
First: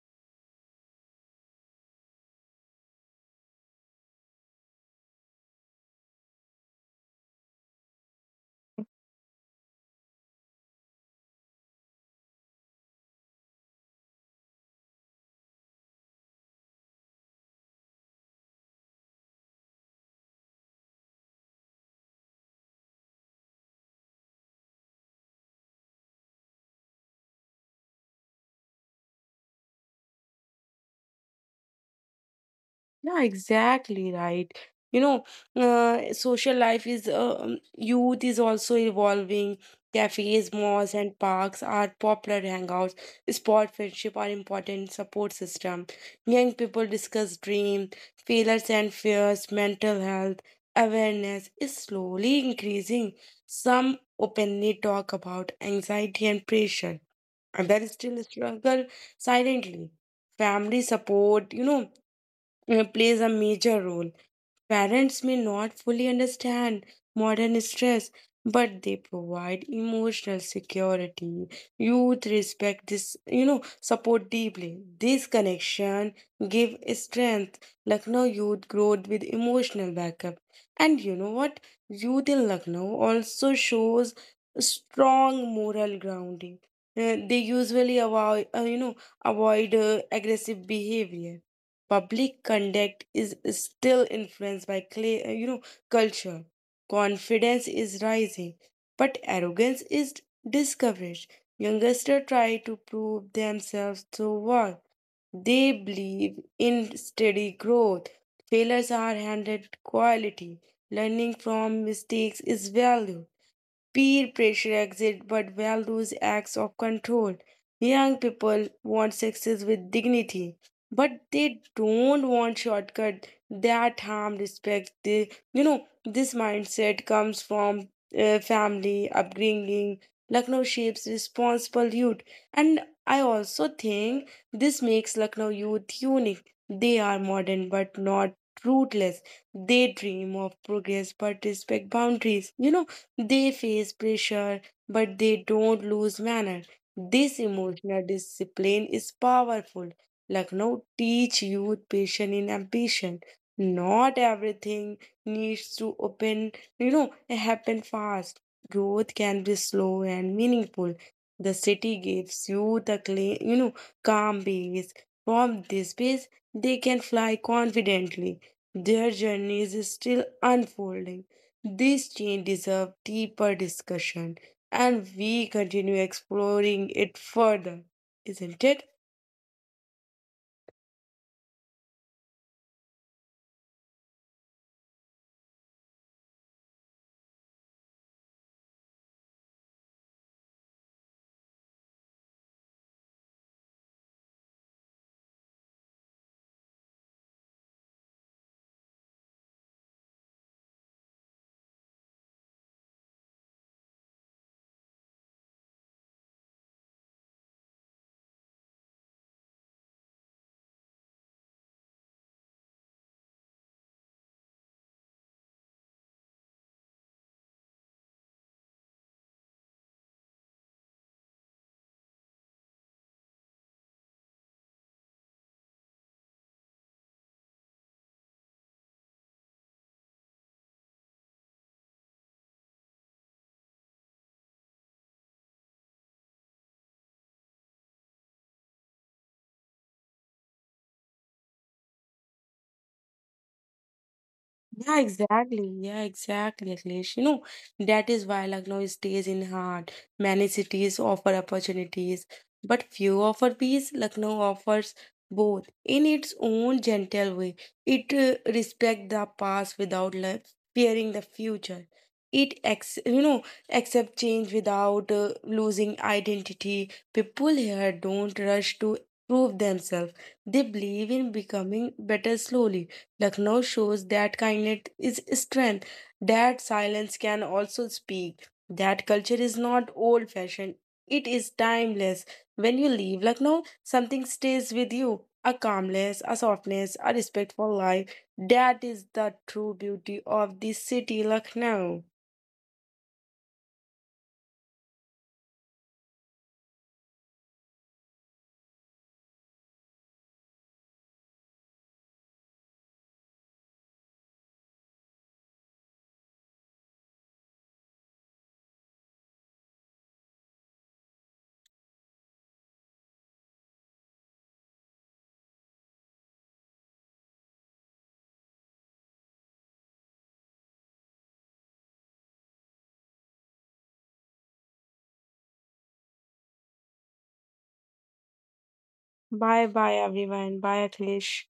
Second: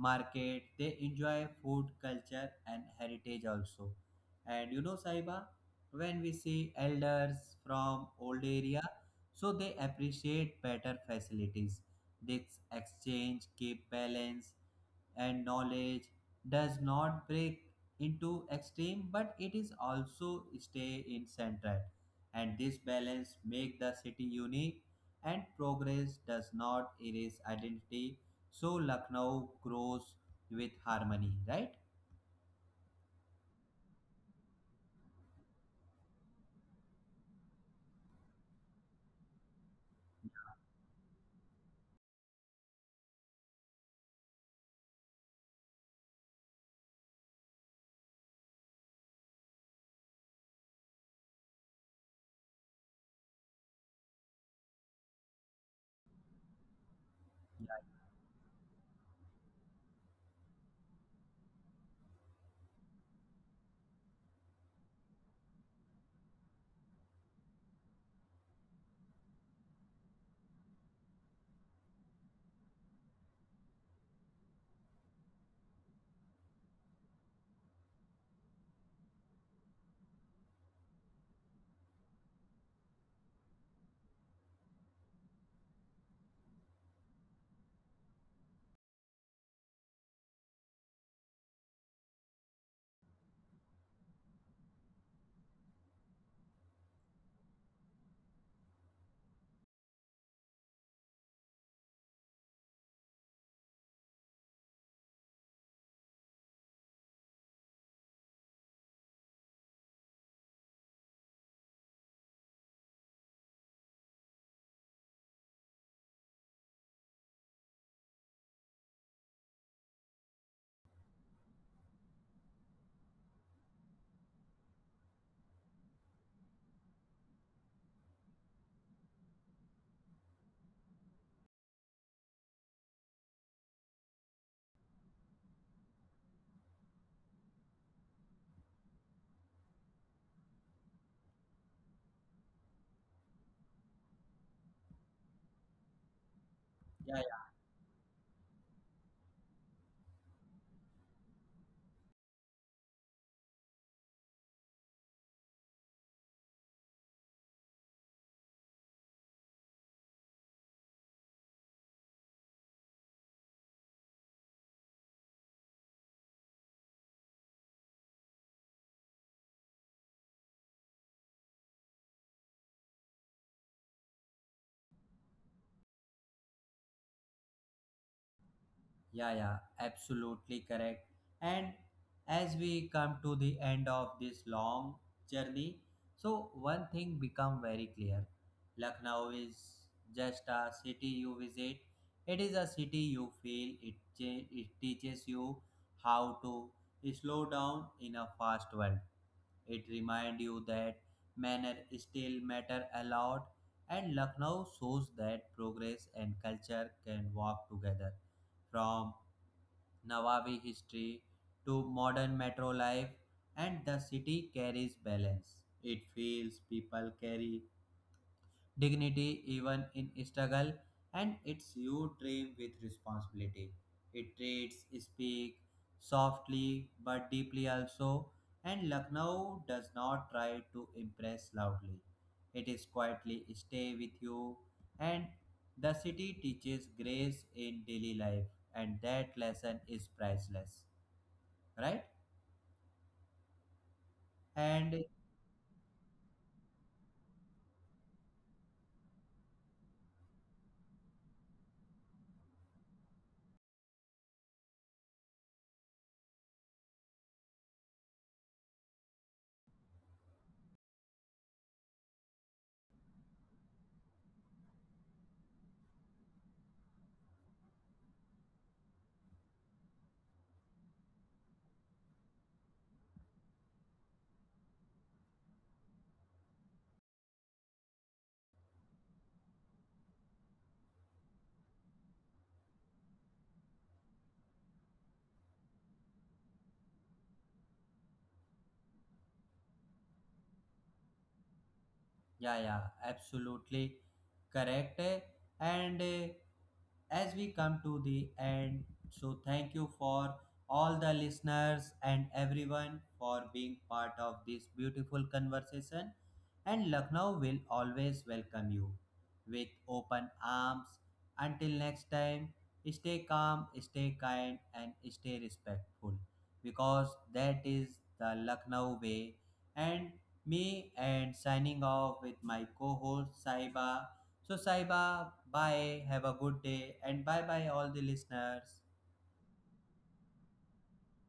Speaker 1: market, they enjoy food culture and heritage also. And you know Saiba, when we see elders from old area, so they appreciate better facilities. This exchange keep balance, and knowledge does not break into extreme, but it is also stay in centered, and this balance make the city unique, and progress does not erase identity. So Lucknow grows with harmony, right?
Speaker 2: Yeah, exactly right. You know, social life is youth is also evolving. Cafes, malls, and parks are popular hangouts. Sport friendship are important support system. Young people discuss dream, failures and fears. Mental health awareness is slowly increasing. Some openly talk about anxiety and pressure. Others
Speaker 1: Yeah,
Speaker 2: still struggle silently. Family support, you know plays a major role. Parents may not fully understand modern stress, but they provide emotional security. Youth respect this, you know, support deeply. This connection give strength. Lucknow youth growth with emotional backup. And you know what? Youth in Lucknow also shows strong moral grounding. They usually avoid aggressive behavior. Public conduct is still influenced by clay, culture. Confidence is rising, but arrogance is discouraged. Youngsters try to prove themselves through work. They believe in steady growth. Failures are handed quality. Learning from mistakes is valued. Peer pressure exists but values acts of control. Young people want success with dignity, but they don't want shortcut that harm respect. This mindset comes from family upbringing. Lucknow shapes responsible youth, and I also think this makes Lucknow youth unique. They are modern but not rootless. They dream of progress but respect boundaries. They face pressure, but they don't lose manner.
Speaker 1: yeah.
Speaker 2: This emotional discipline is powerful. Lucknow teach youth patience and ambition. Not everything needs to happen fast. Growth can be slow and meaningful. The city gives you the calm base. From this base, they can fly confidently. Their journey is still unfolding. This change deserves deeper discussion, and we continue exploring it further, isn't it?
Speaker 1: Yeah, yeah, absolutely correct. And as we come to the end of this long journey, so one thing become very clear. Lucknow is just a city you visit. It is a city you feel. It teaches you how to slow down in a fast world. It reminds you that manner still matter a lot. And Lucknow shows that progress and culture can walk together from Nawabi history to modern metro life, and the city carries balance. It feels people carry dignity even in struggle, and it's you dream with responsibility, it treats speak softly but deeply also. And Lucknow does not try to impress loudly, it is quietly stay with you, and the city teaches grace in daily life, and that lesson is priceless, right?
Speaker 2: Yeah,
Speaker 1: And
Speaker 2: exactly. Yeah, exactly, Akhilesh. That is why Lucknow stays in heart. Many cities offer opportunities, but few offer peace. Lucknow offers both in its own gentle way. It respects the past without fearing the future. It accept change without losing identity. People here don't rush to prove themselves. They believe in becoming better slowly. Lucknow shows that kindness is strength, that silence can also speak, that culture is not old fashioned, it is timeless. When you leave Lucknow, something stays with you, a calmness, a softness, a respect for life. That is the true beauty of the city, Lucknow.
Speaker 1: yeah, yeah, absolutely correct. And as we come to the end, so thank you for all the listeners and everyone for being part of this beautiful conversation. And Lucknow will always welcome you with open arms. Until next time, stay calm, stay kind, and stay respectful because that is the Lucknow way. And me and signing off with my co-host Saiba. So Saiba, bye, have a good day and bye bye all the listeners.
Speaker 2: Bye bye, everyone. Bye, Akhilesh.